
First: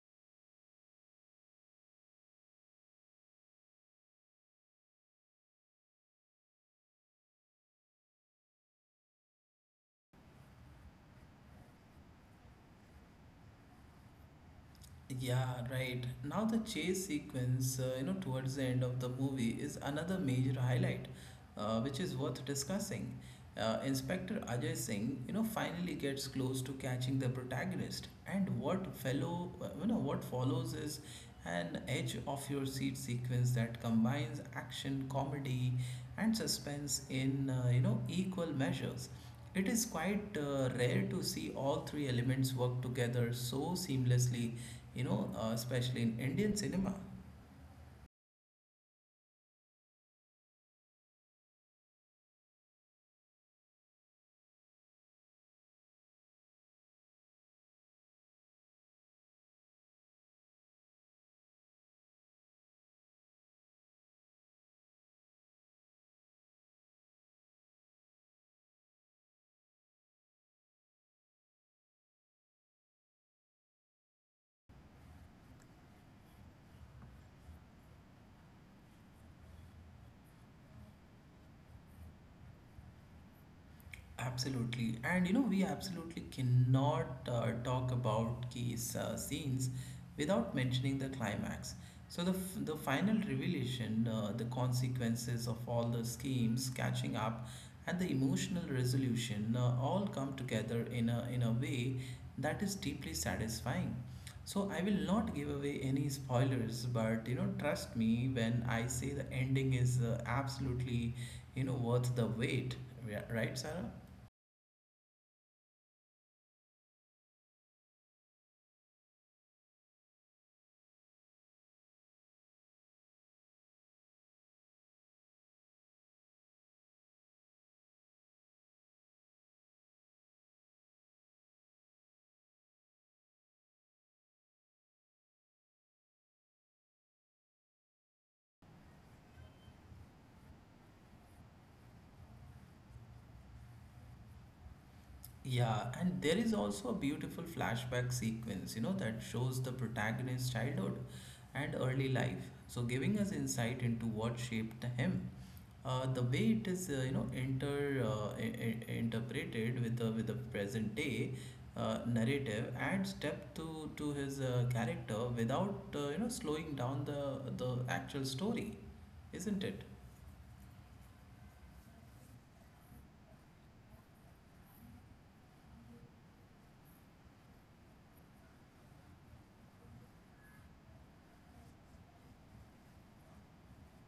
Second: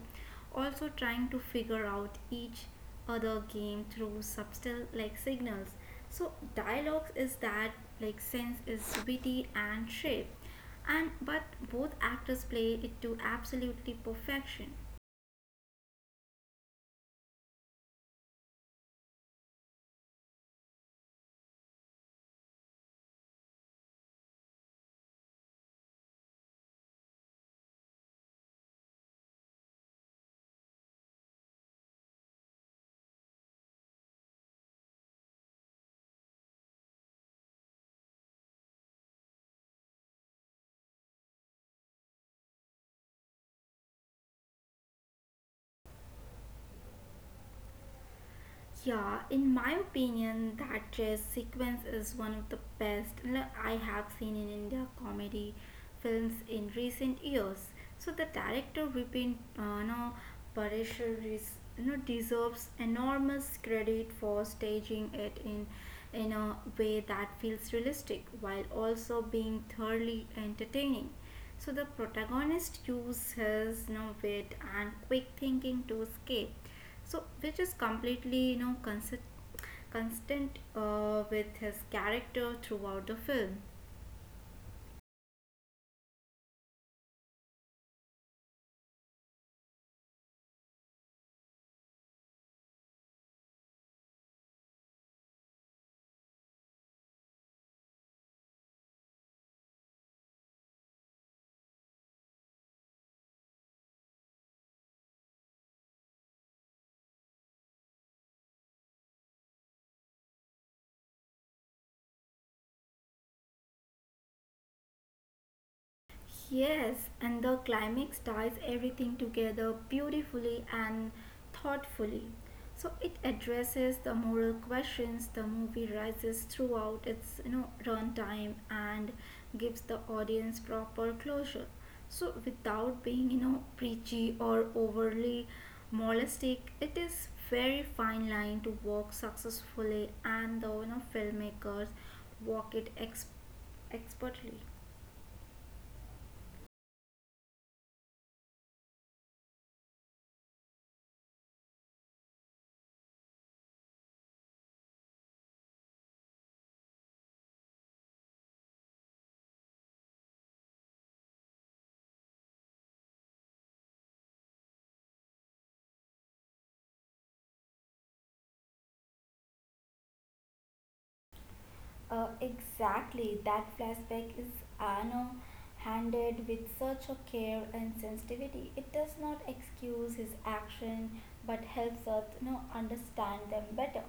S2: also trying to figure out each other game through subtle like signals, so dialogues is that sense is witty and shape, and but both actors play it to absolutely perfection.
S1: Yeah, right. Now the chase sequence, you know, towards the end of the movie is another major highlight, which is worth discussing. Inspector Ajay Singh, you know, finally gets close to catching the protagonist, and what fellow, you know, what follows is an edge of your seat sequence that combines action, comedy, and suspense in you know equal measures. It is quite rare to see all three elements work together so seamlessly, you know, especially in Indian cinema.
S2: Yeah, in my opinion, that chase sequence is one of the I have seen in India comedy films in recent years. So the director Vipin no, Pareshar is, deserves enormous credit for staging it in a way that feels realistic while also being thoroughly entertaining. So the protagonist uses wit and quick thinking to escape, so which is completely constant with his character throughout the film.
S1: Absolutely, and you know, we absolutely cannot talk about case scenes without mentioning the climax. So the final revelation, the consequences of all the schemes catching up, and the emotional resolution all come together in a way that is deeply satisfying. So I will not give away any spoilers, but you know, trust me when I say the ending is absolutely you know worth the wait. Yeah, right, Sarah?
S2: Yes, and the climax ties everything together beautifully and thoughtfully. So it addresses the moral questions the movie raises throughout its runtime and gives the audience proper closure. So without being preachy or overly moralistic, it is very fine line to walk successfully, and the filmmakers walk it expertly.
S1: Yeah, and there is also a beautiful flashback sequence, you know, that shows the protagonist's childhood and early life. So, giving us insight into what shaped him. The way it is, you know, interpreted with the present day narrative adds depth to his character without you know slowing down the actual story, isn't it?
S2: Exactly, that flashback is Anno handled with such a care and sensitivity. It does not excuse his action but helps us understand them better.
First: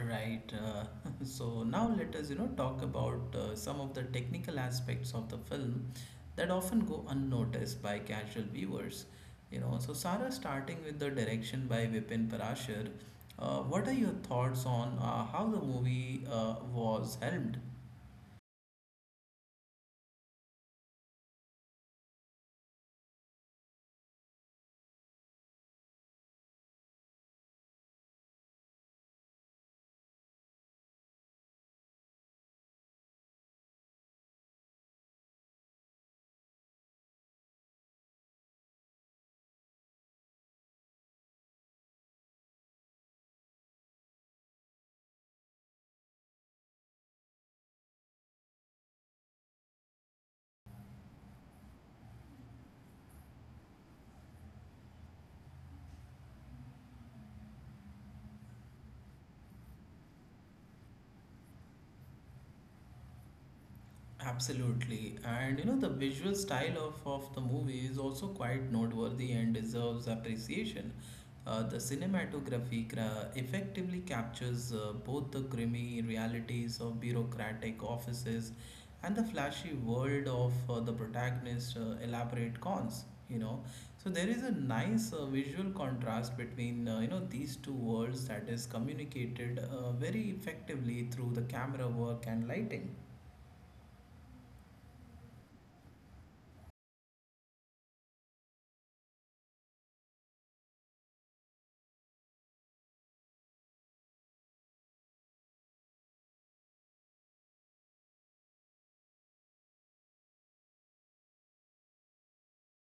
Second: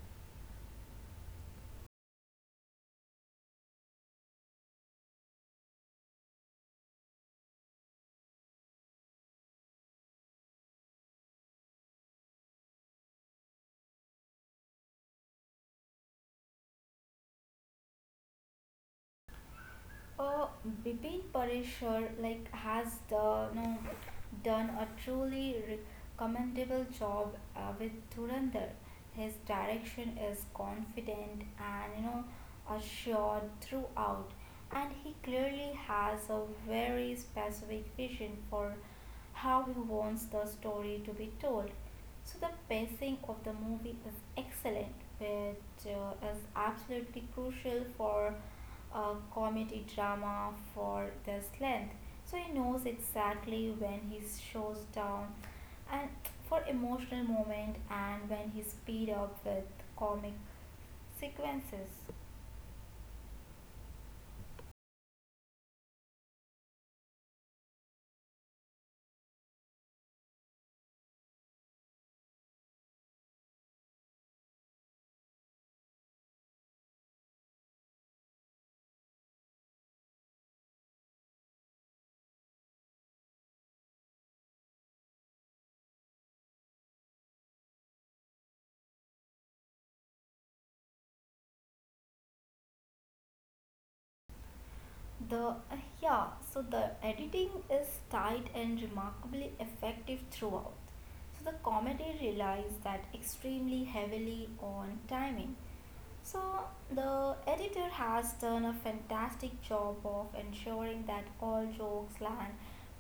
S1: Right. So now let us, you know, talk about some of the technical aspects of the film that often go unnoticed by casual viewers. You know, so Sarah, starting with the direction by Vipin Parashar, what are your thoughts on how the movie was helmed?
S2: Uh, Bipin Parishar has the, no done a truly commendable job with Dhurandhar. His direction is confident and assured throughout, and he clearly has a very specific vision for how he wants the story to be told. So the pacing of the movie is excellent, which is absolutely crucial for a comedy drama for this length. So he knows exactly when he slows down and for emotional moment and when he speed up with comic sequences.
S1: Absolutely. And you know, the visual style of, the movie is also quite noteworthy and deserves appreciation. The cinematography effectively captures both the grimy realities of bureaucratic offices and the flashy world of the protagonist's elaborate cons. You know, so there is a nice visual contrast between you know these two worlds that is communicated very effectively through the camera work and lighting.
S2: The uh, yeah, so the editing is tight and remarkably effective throughout. So the comedy relies that extremely heavily on timing. So the editor has done a fantastic job of ensuring that all jokes land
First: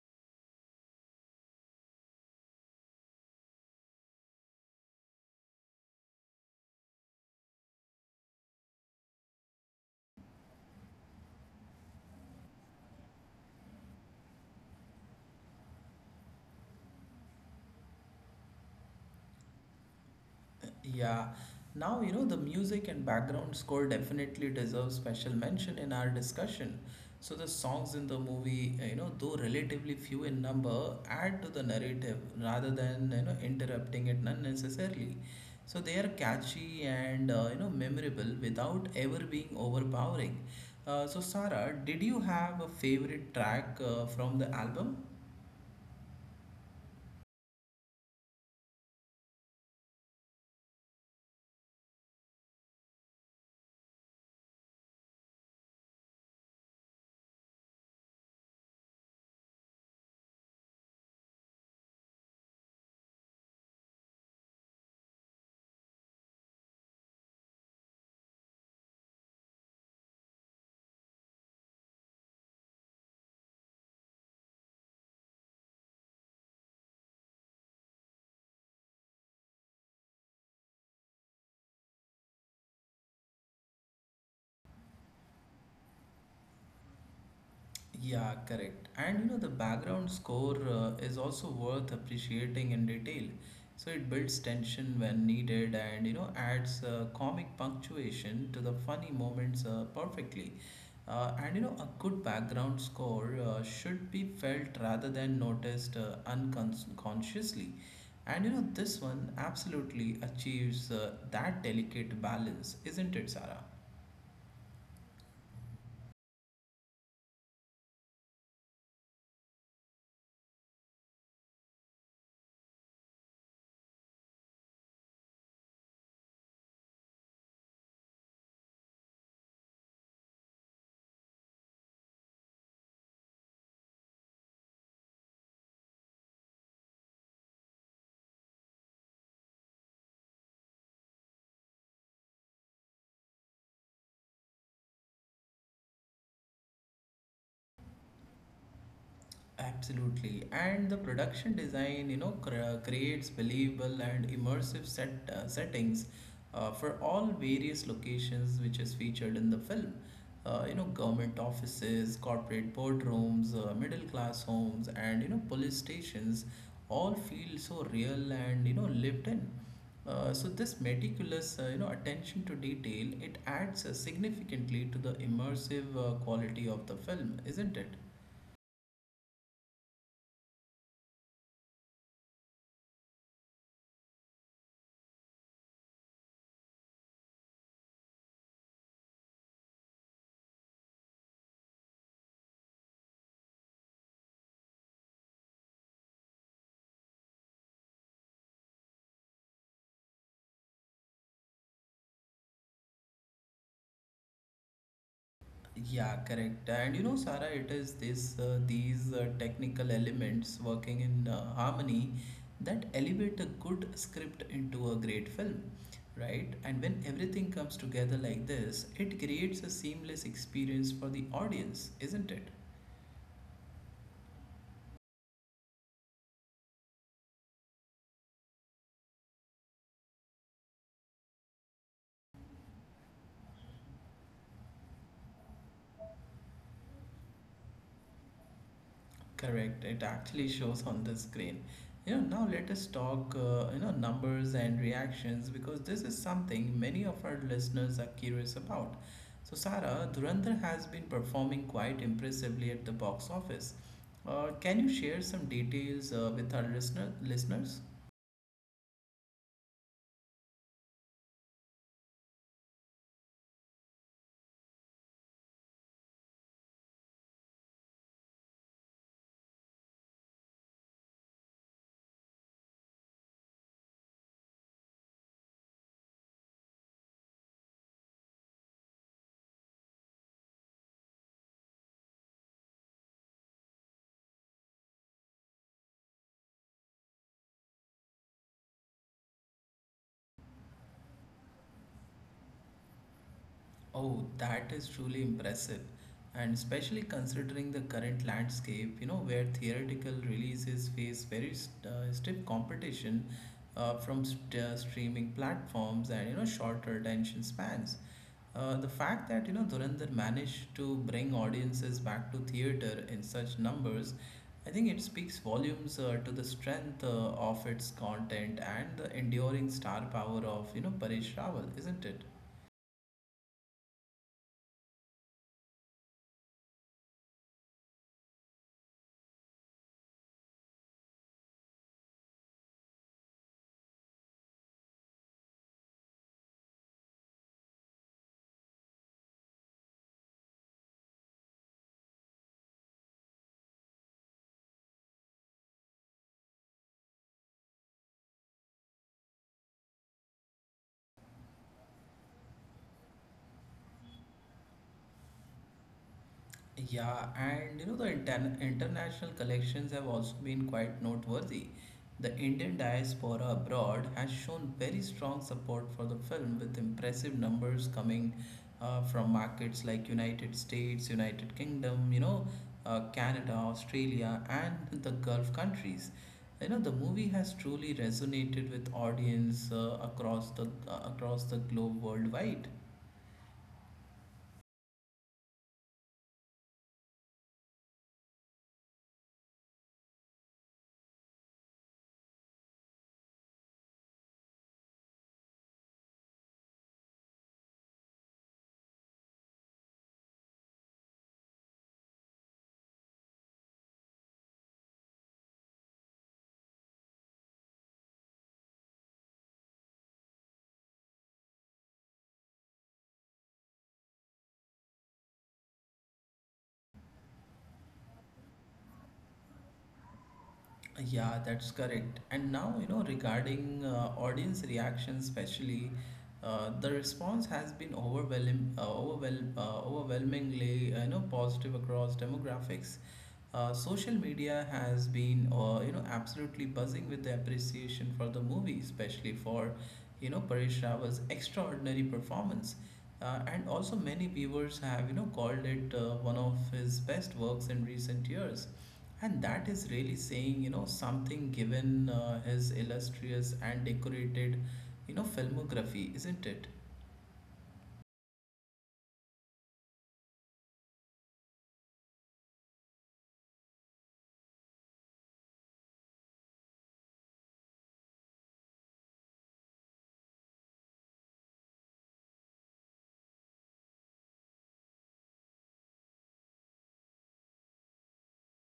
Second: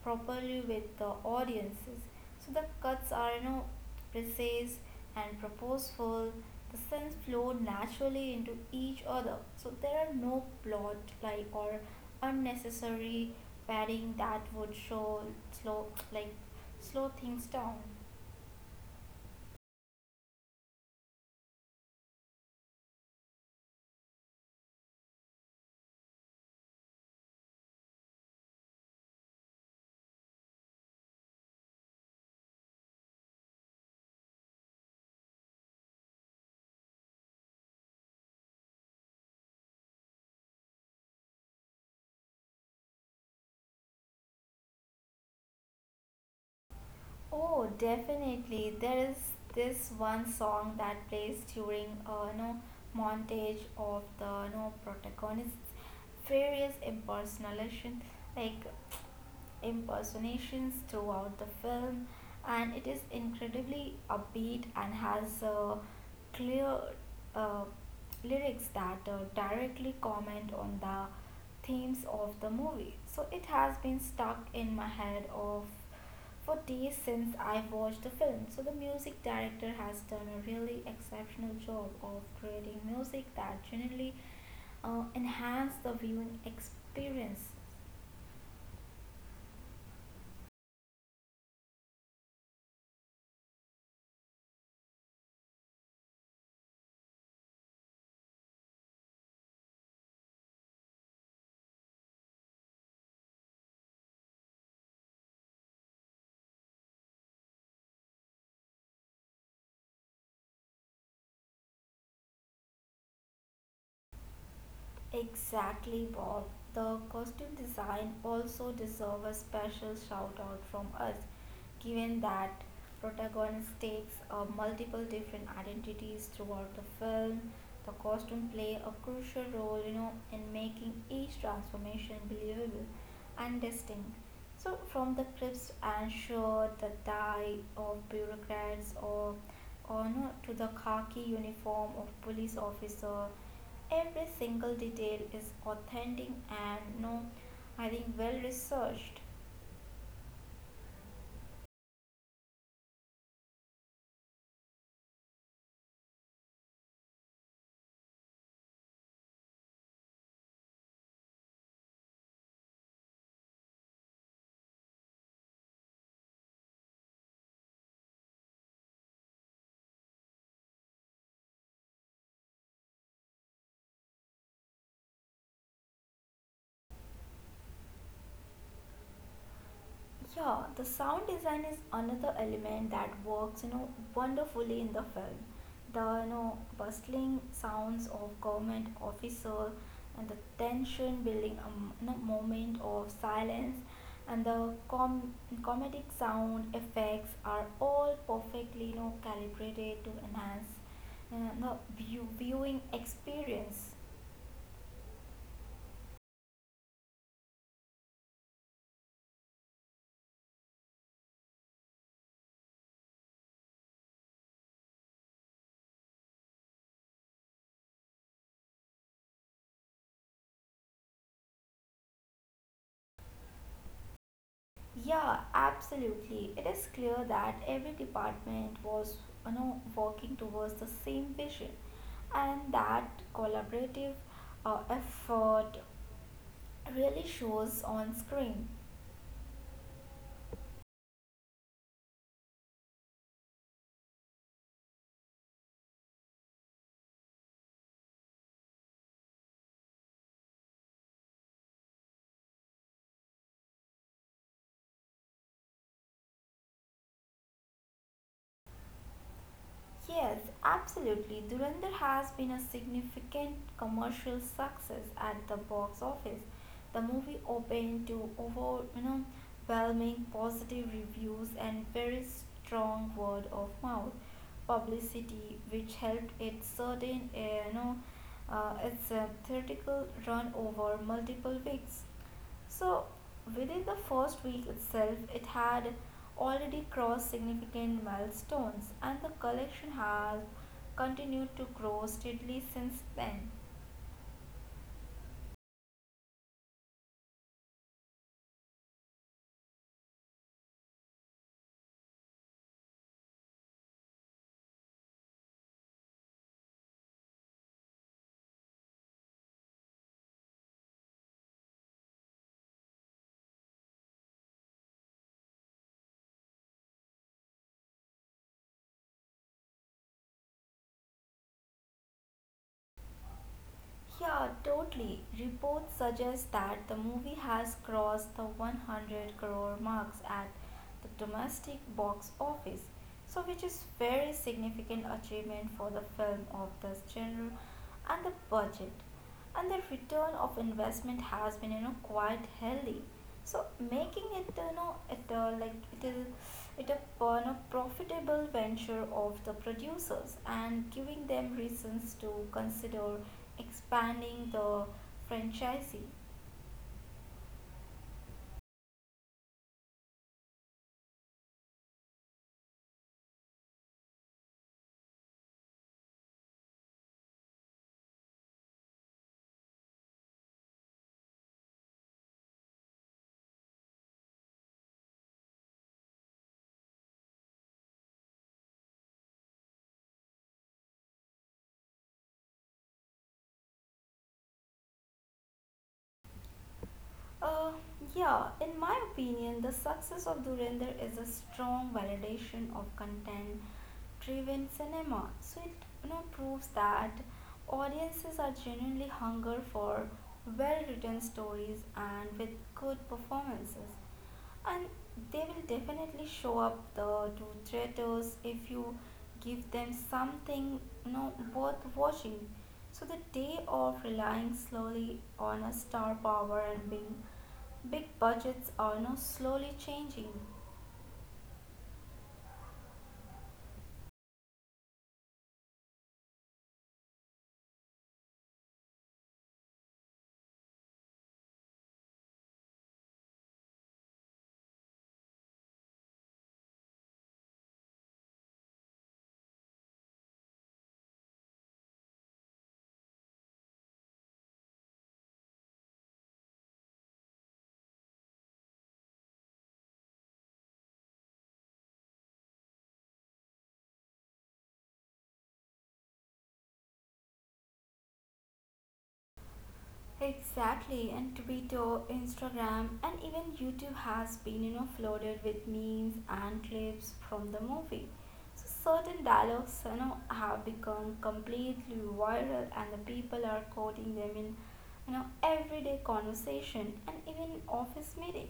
S2: properly with the audiences. So the cuts are precise and purposeful. The scenes flow naturally into each other. So there are no plot like or unnecessary padding that would show slow like slow things down.
S1: Yeah. Now, you know, the music and background score definitely deserve special mention in our discussion. So, the songs in the movie, you know, though relatively few in number, add to the narrative rather than, you know, interrupting it unnecessarily. So, they are catchy and, you know, memorable without ever being overpowering. So, Sarah, did you have a favorite track from the album?
S2: Oh, definitely. There is this one song that plays during a montage of the protagonist's various impersonation. Like impersonations throughout the film, and it is incredibly upbeat and has clear uh, lyrics that directly comment on the themes of the movie. So it has been stuck in my head of for days since I watched the film. So the music director has done a really exceptional job of creating music that genuinely enhance the viewing experience.
S1: Yeah, correct. And you know, the background score is also worth appreciating in detail. So it builds tension when needed and you know, adds comic punctuation to the funny moments perfectly. A good background score should be felt rather than noticed unconsciously. This one absolutely achieves that delicate balance, isn't it, Sarah?
S2: Exactly, Bob. The costume design also deserves a special shout out from us, given that protagonist takes multiple different identities throughout the film. The costume play a crucial role, you know, in making each transformation believable and distinct. So, from the crisp and shirt, the tie of bureaucrats, or no, to the khaki uniform of police officer. Every single detail is authentic and no, I think well researched.
S1: Absolutely. And the production design, creates believable and immersive set settings for all various locations which is featured in the film. Government offices, corporate boardrooms, middle class homes, and police stations all feel so real and lived in. So this meticulous, attention to detail, it adds significantly to the immersive quality of the film, isn't it?
S2: Yeah, the sound design is another element that works, wonderfully in the film. The bustling sounds of government officer and the tension building in a moment of silence and the comedic sound effects are all perfectly calibrated to enhance viewing experience.
S1: Yeah, correct. Sarah, it is this these technical elements working in harmony that elevate a good script into a great film, right? And when everything comes together like this, it creates a seamless experience for the audience, isn't it?
S2: Yeah, absolutely. It is clear that every department was, working towards the same vision, and that collaborative effort really shows on screen.
S1: Correct. It actually shows on the screen. You know, now let us talk, numbers and reactions because this is something many of our listeners are curious about. So, Sarah, Dhurandhar has been performing quite impressively at the box office. Can you share some details with our listeners?
S2: Yes, absolutely. Dhurandhar has been a significant commercial success at the box office. The movie opened to over, overwhelming positive reviews and very strong word of mouth publicity, which helped it certain, its theatrical run over multiple weeks. So, within the first week itself, it had already crossed significant milestones, and the collection has continued to grow steadily since then.
S1: Oh, that is truly impressive, and especially considering the current landscape, you know, where theoretical releases face very stiff competition from streaming platforms and shorter attention spans. The fact that Dhurandhar managed to bring audiences back to theater in such numbers, I think it speaks volumes to the strength of its content and the enduring star power of Paresh Rawal, isn't it?
S2: Yeah, totally. Reports suggest that the movie has crossed the 100 crore marks at the domestic box office, so which is very significant achievement for the film of this genre and the budget. And the return of investment has been, quite healthy. So making it you know it like it is it a no, profitable venture of the producers and giving them reasons to consider expanding the franchisee.
S1: Yeah, and the international collections have also been quite noteworthy. The Indian diaspora abroad has shown very strong support for the film, with impressive numbers coming from markets like United States, United Kingdom, Canada, Australia, and the Gulf countries. You know, the movie has truly resonated with audience across the globe worldwide.
S2: Uh, yeah, in my opinion, the success of Durender is a strong validation of content-driven cinema. So it proves that audiences are genuinely hunger for well-written stories and with good performances. And they will definitely show up the two traitors if you give them something worth watching. So the day of relying slowly on a star power and being big budgets are now slowly changing.
S1: Yeah, that's correct. And now, you know, regarding audience reaction, especially, the response has been overwhelmingly, positive across demographics. Social media has been, absolutely buzzing with the appreciation for the movie, especially for, you know, Paresh Rawal's extraordinary performance. And also many viewers have, you know, called it one of his best works in recent years. And that is really saying, you know, something given his illustrious and decorated, you know, filmography, isn't it?
S2: Exactly, and Twitter, Instagram, and even YouTube has been, flooded with memes and clips from the movie. So certain dialogues, have become completely viral, and the people are quoting them in, everyday conversation and even office meeting.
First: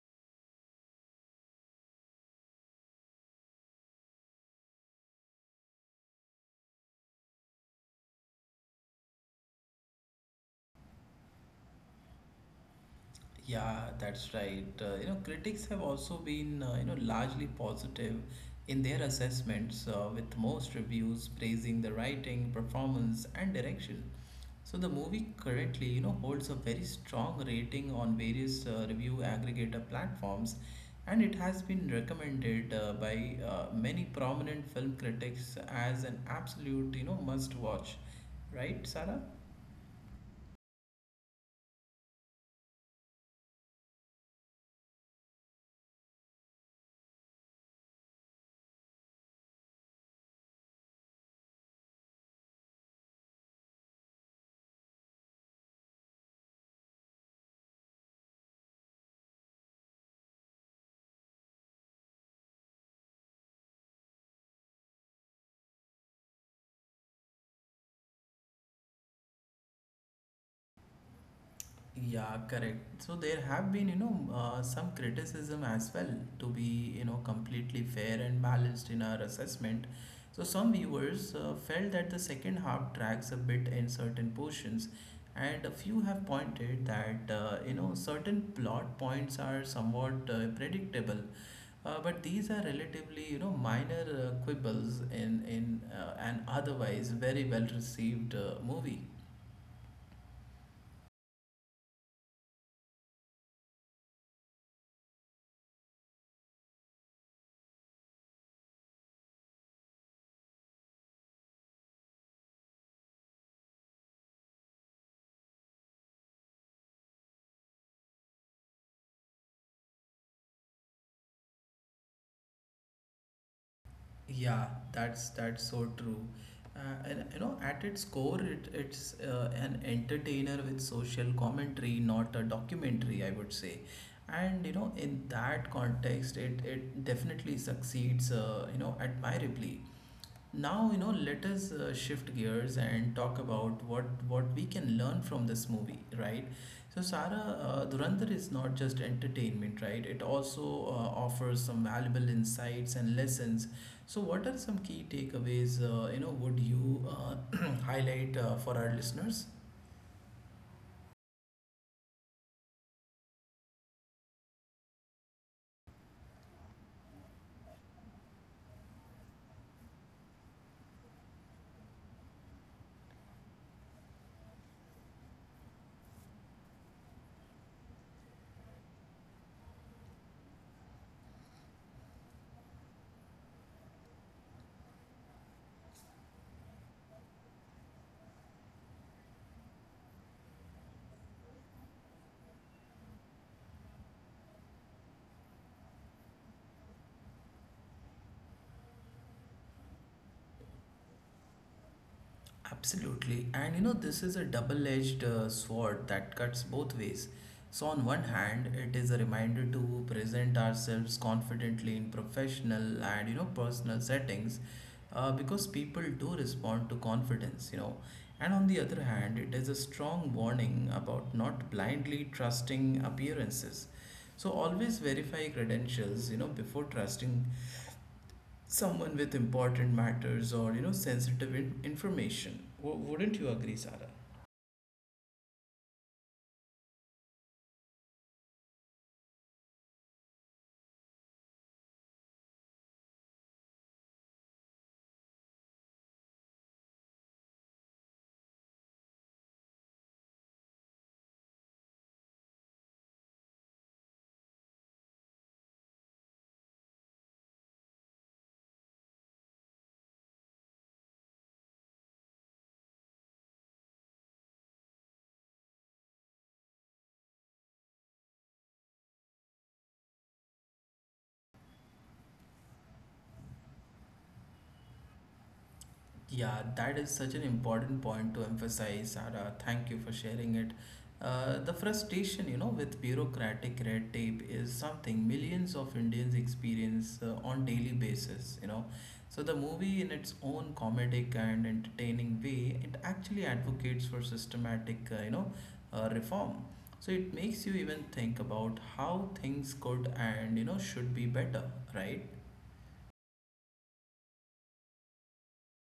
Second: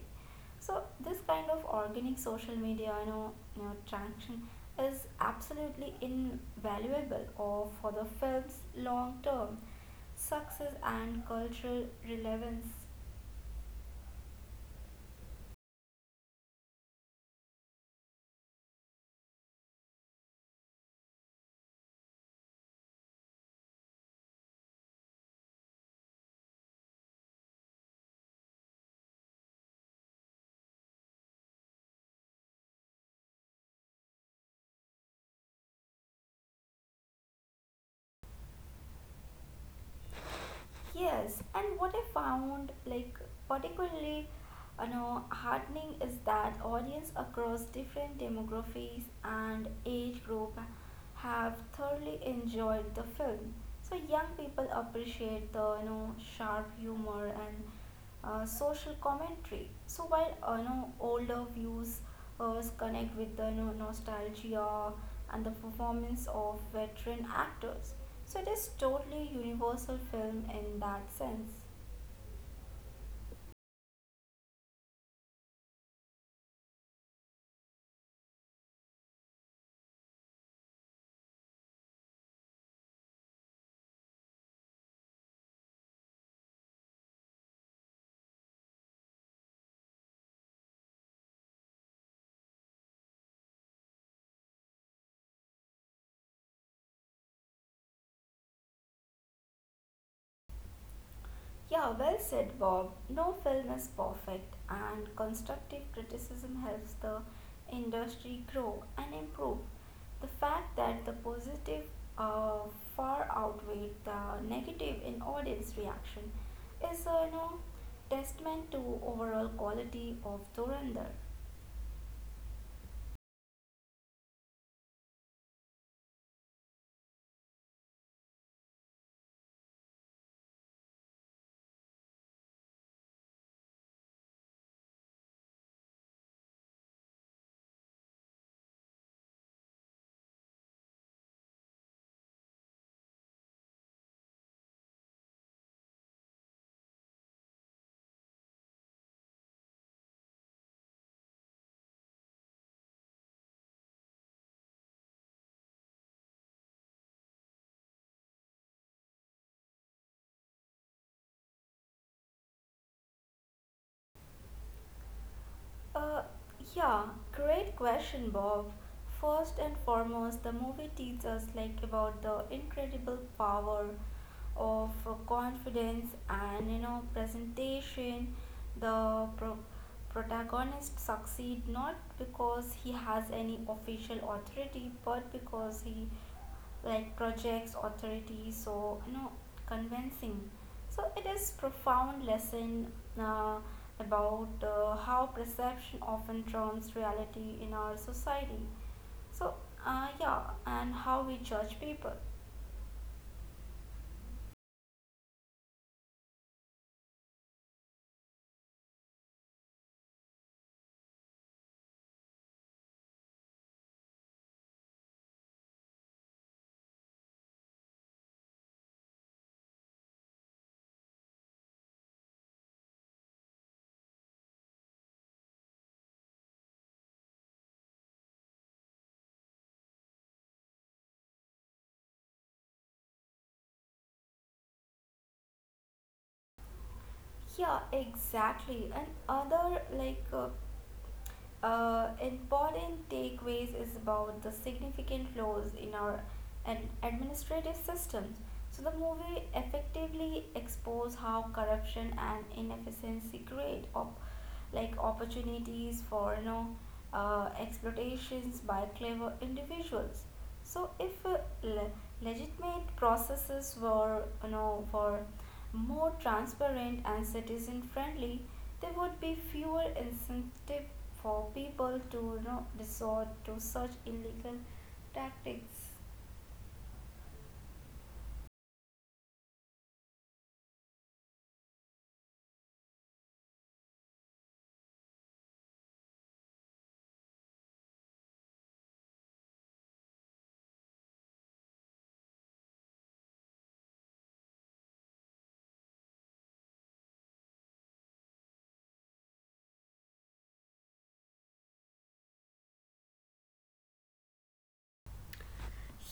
S2: So this kind of organic social media, traction is absolutely invaluable or for the film's long term success and cultural relevance.
S1: Yeah, that's right. Critics have also been, largely positive in their assessments, with most reviews praising the writing, performance, and direction. So the movie currently, you know, holds a very strong rating on various review aggregator platforms, and it has been recommended by many prominent film critics as an absolute, you know, must watch. Right, Sarah?
S2: Yes, and what I found like particularly heartening is that audience across different demographics and age group have thoroughly enjoyed the film. So young people appreciate the sharp humor and social commentary. So while older views connect with the nostalgia and the performance of veteran actors, so it is totally universal film in that sense.
S1: Yeah, correct. So there have been, some criticism as well to be, you know, completely fair and balanced in our assessment. So some viewers felt that the second half drags a bit in certain portions, and a few have pointed that, you know, certain plot points are somewhat predictable. But these are relatively, you know, minor quibbles in an otherwise very well received movie.
S2: Yeah, well said, Bob. No film is perfect, and constructive criticism helps the industry grow and improve. The fact that the positive uh, far outweighed the negative in audience reaction is a testament to overall quality of Dhurandhar.
S1: Yeah, that's so true. At its core, it's an entertainer with social commentary, not a documentary, I would say. And you know, in that context, it definitely succeeds, admirably. Now, you know, let us shift gears and talk about what we can learn from this movie, right? So, Sara, Dhurandhar is not just entertainment, right? It also offers some valuable insights and lessons. So, what are some key takeaways? Would you highlight for our listeners?
S2: Uh, yeah, great question, Bob. First and foremost, the movie teaches us like about the incredible power of confidence and presentation. the pro- protagonist succeed not because he has any official authority but because he like projects authority, so convincing. So it is profound lesson uh, about how perception often trumps reality in our society. So yeah, and how we judge people.
S1: Absolutely. And you know, this is a double edged sword that cuts both ways. So, on one hand, it is a reminder to present ourselves confidently in professional and you know, personal settings because people do respond to confidence, you know. And on the other hand, it is a strong warning about not blindly trusting appearances. So, always verify credentials, you know, before trusting someone with important matters or sensitive information wouldn't you agree Sarah?
S2: Yeah, exactly. And other like important takeaways is about the significant flaws in our administrative systems. So the movie effectively expose how corruption and inefficiency create like opportunities for exploitations by clever individuals. So if le- legitimate processes were you know were more transparent and citizen friendly, there would be fewer incentive for people to resort to such illegal tactics.
S1: Yeah, that is such an important point to emphasize, Sarah. Thank you for sharing it. The frustration, you know, with bureaucratic red tape is something millions of Indians experience on daily basis, you know. So the movie, in its own comedic and entertaining way, it actually advocates for systematic, reform. So it makes you even think about how things could and should be better, right?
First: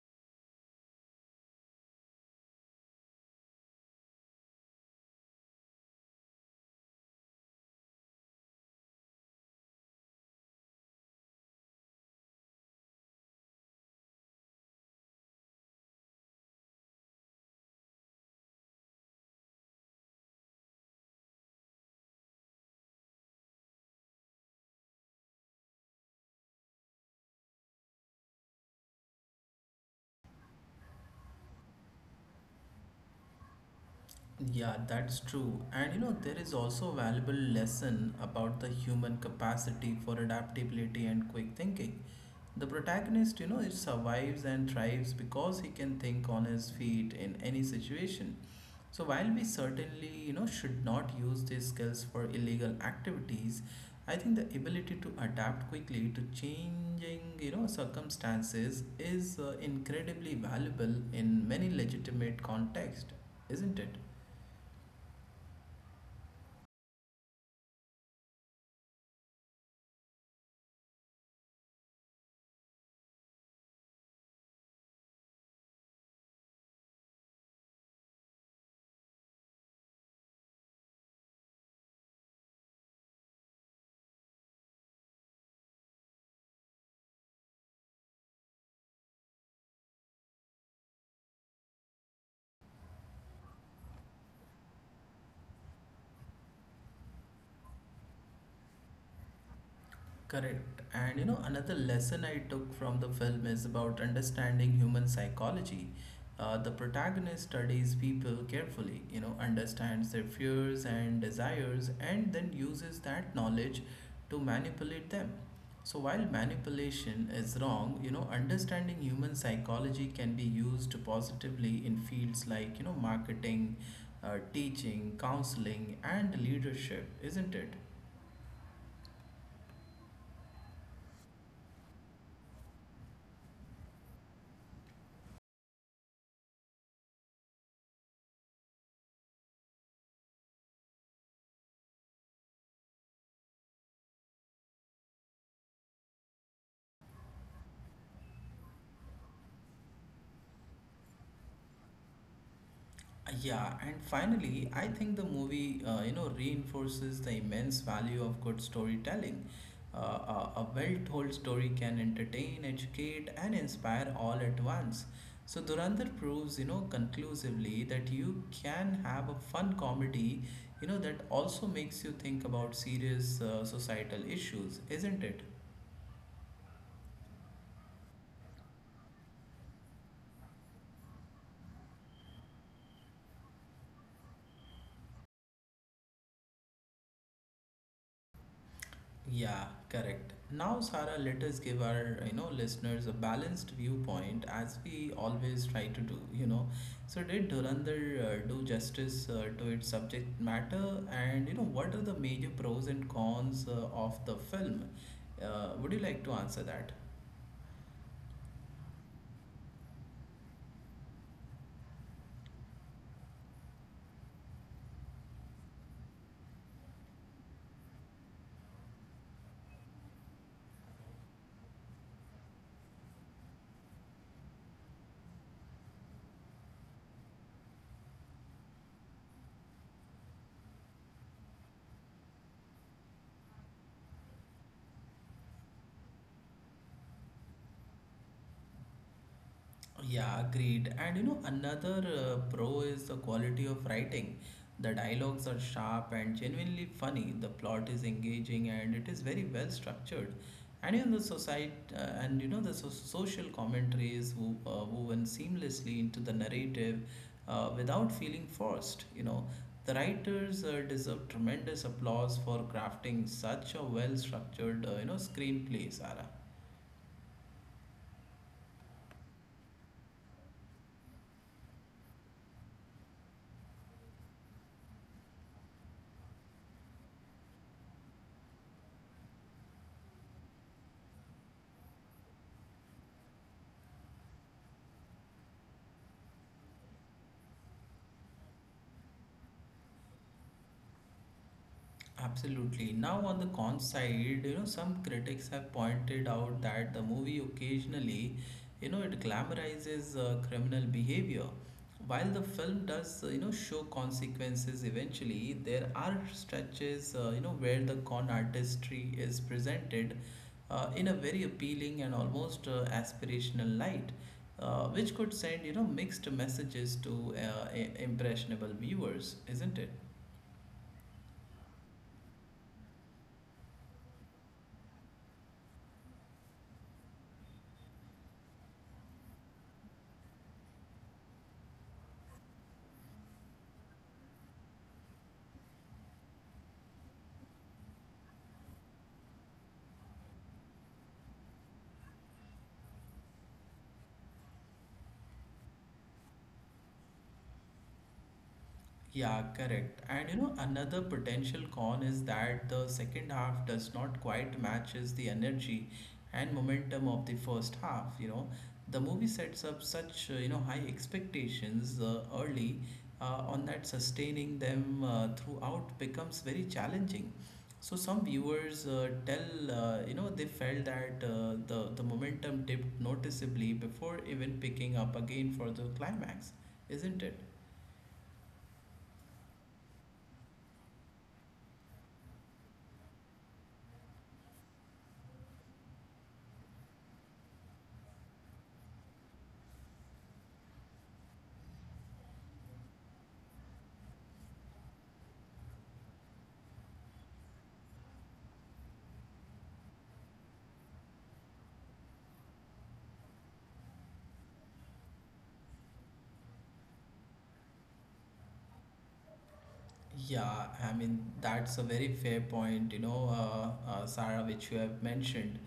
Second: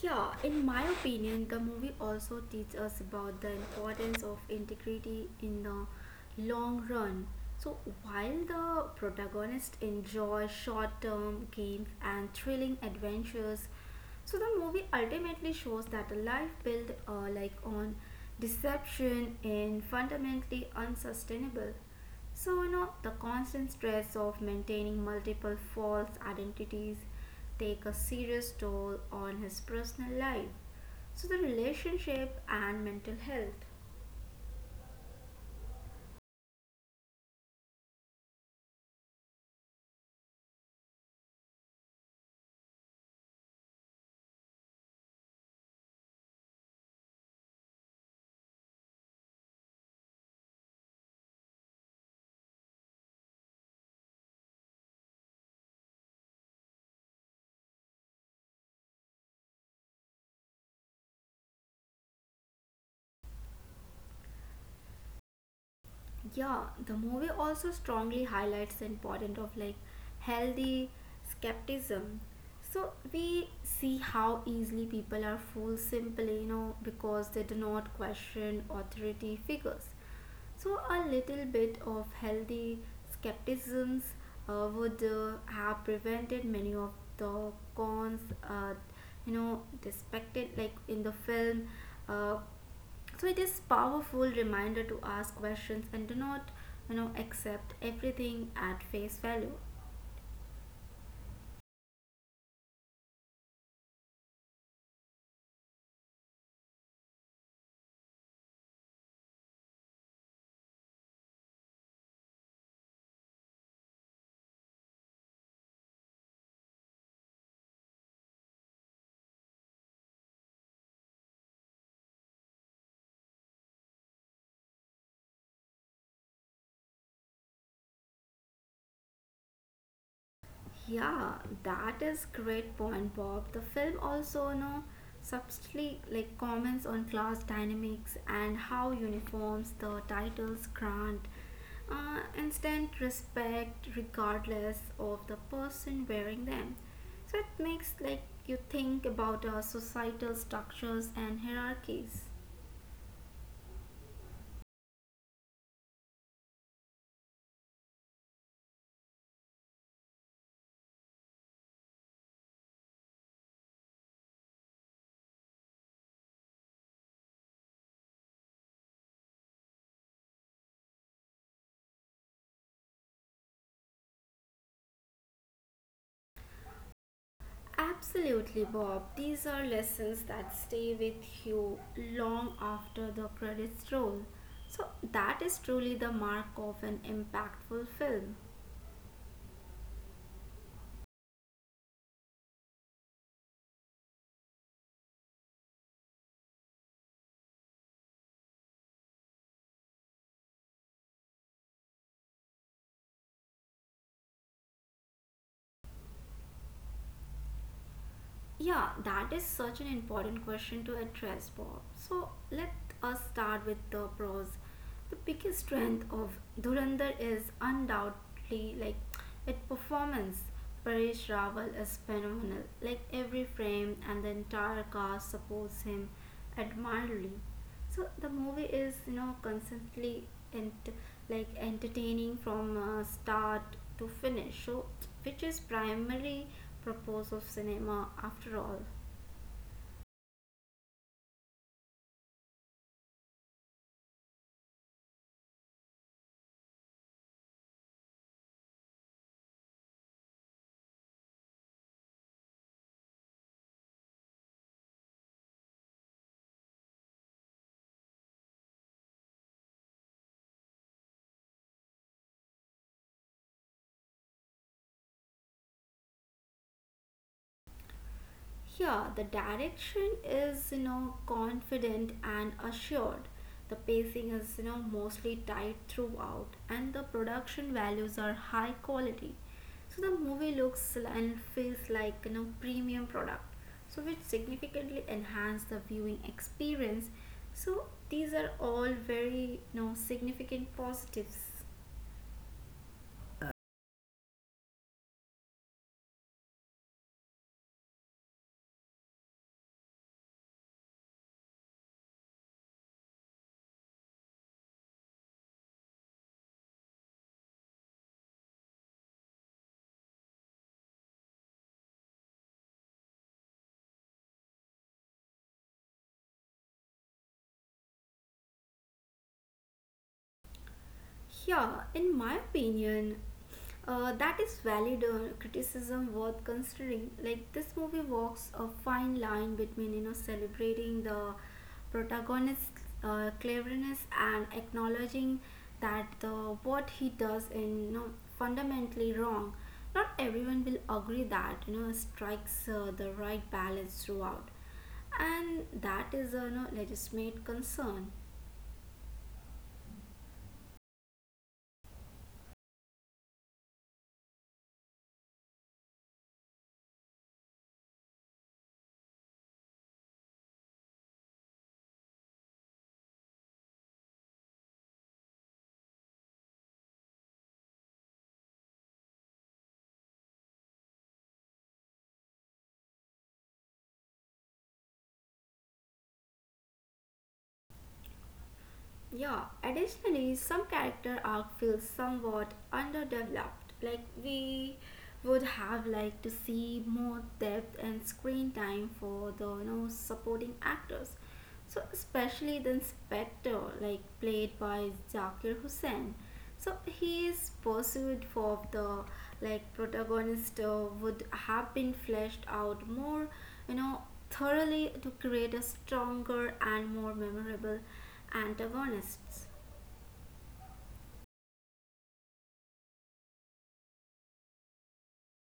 S2: Yeah, in my opinion, the movie also teaches us about the importance of integrity in the long run. So, while the protagonist enjoys short term gains and thrilling adventures, so the movie ultimately shows that a life built like on deception is fundamentally unsustainable. So, the constant stress of maintaining multiple false identities take a serious toll on his personal life, so the relationship and mental health.
S1: Yeah, that's true. And you know, there is also a valuable lesson about the human capacity for adaptability and quick thinking. The protagonist, you know, he survives and thrives because he can think on his feet in any situation. So while we certainly, you know, should not use these skills for illegal activities, I think the ability to adapt quickly to changing, you know, circumstances is incredibly valuable in many legitimate contexts, isn't it?
S2: Yeah, the movie also strongly highlights the importance of like healthy skepticism. So we see how easily people are fooled simply, because they do not question authority figures. So a little bit of healthy skepticisms would have prevented many of the cons, uh, depicted like in the film. Uh, so it is powerful reminder to ask questions and do not accept everything at face value.
S1: Correct. And you know, another lesson I took from the film is about understanding human psychology. The protagonist studies people carefully, you know, understands their fears and desires, and then uses that knowledge to manipulate them. So, while manipulation is wrong, you know, understanding human psychology can be used positively in fields like, you know, marketing, teaching, counseling, and leadership, isn't it?
S2: Yeah, that is great point, Bob. The film also subtly like comments on class dynamics and how uniforms the titles grant instant respect regardless of the person wearing them. So it makes like you think about societal structures and hierarchies.
S1: Yeah, and finally, I think the movie, reinforces the immense value of good storytelling. A well-told story can entertain, educate, and inspire all at once. So Durandar proves, you know, conclusively that you can have a fun comedy, you know, that also makes you think about serious societal issues, isn't it?
S2: Absolutely, Bob. These are lessons that stay with you long after the credits roll. So, that is truly the mark of an impactful film.
S1: Yeah, correct. Now, Sarah, let us give our, you know, listeners a balanced viewpoint as we always try to do, you know. So did Dhurandhar do justice to its subject matter and, you know, what are the major pros and cons of the film? Would you like to answer that?
S2: Yeah, that is such an important question to address, Bob. So let us start with the pros. The biggest strength of Dhurandhar is undoubtedly like its performance. Paresh Rawal is phenomenal. Like every frame and the entire cast supports him admirably, so the movie is constantly ent- like entertaining from start to finish, so which is primary purpose of cinema after all.
S1: Yeah, agreed. And you know, another pro is the quality of writing. The dialogues are sharp and genuinely funny. The plot is engaging and it is very well structured. And in the society, and you know, the social commentary is woven seamlessly into the narrative without feeling forced. You know, the writers deserve tremendous applause for crafting such a well-structured, screenplay, Sarah.
S2: Here, the direction is, confident and assured. The pacing is, mostly tight throughout, and the production values are high quality. So the movie looks and feels like, premium product. So which significantly enhance the viewing experience. So these are all very, significant positives.
S1: Absolutely. Now, on the con side, you know, some critics have pointed out that the movie occasionally, you know, it glamorizes criminal behavior. While the film does, show consequences eventually, there are stretches, where the con artistry is presented in a very appealing and almost aspirational light, which could send, you know, mixed messages to impressionable viewers, isn't it?
S2: Yeah, in my opinion, that is valid criticism worth considering. Like this movie walks a fine line between celebrating the protagonist's cleverness and acknowledging that the what he does is fundamentally wrong. Not everyone will agree that strikes the right balance throughout, and that is a legitimate concern.
S1: Yeah, correct. And you know, another potential con is that the second half does not quite matches the energy and momentum of the first half, you know. The movie sets up such, you know, high expectations early on that sustaining them throughout becomes very challenging. So some viewers tell, you know, they felt that the momentum dipped noticeably before even picking up again for the climax, isn't it?
S2: Yeah, additionally, some character arc feels somewhat underdeveloped. Like we would have liked to see more depth and screen time for the supporting actors. So especially the inspector, like played by Zakir Hussain. So he is pursuit for the like protagonist would have been fleshed out more, you know, thoroughly to create a stronger and more memorable antagonist.
S1: Yeah, I mean, that's a very fair point, Sarah, which you have mentioned.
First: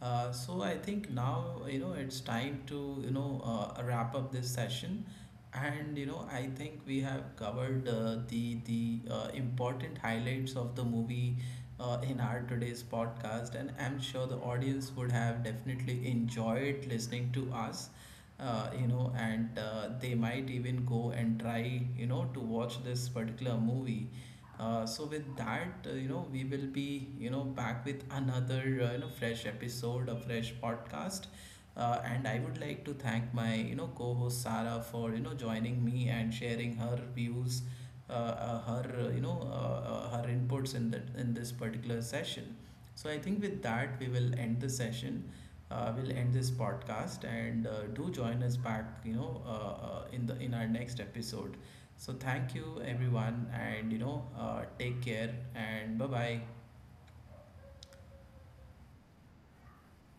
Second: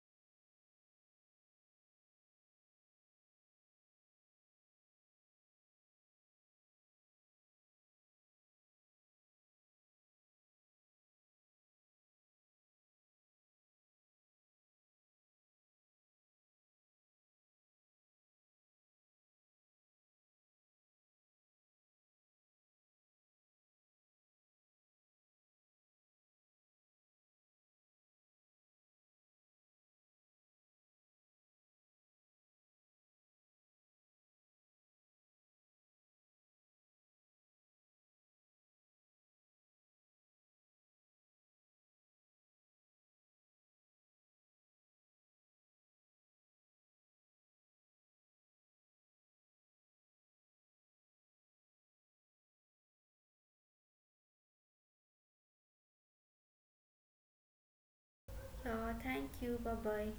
S1: So I think now, you know, it's time to wrap up this session. And, you know, I think we have covered the important highlights of the movie in our today's podcast, and I'm sure the audience would have definitely enjoyed listening to us you know, and they might even go and try, you know, to watch this particular movie. So with that, we will be, you know, back with another, fresh episode, a fresh podcast. And I would like to thank my, you know, co-host Sarah for, you know, joining me and sharing her views, her inputs in that in this particular session. So I think with that, we will end the session. We'll end this podcast and do join us back, in the in our next episode. So thank you everyone, and take care and bye bye.
S2: Thank you. Bye bye.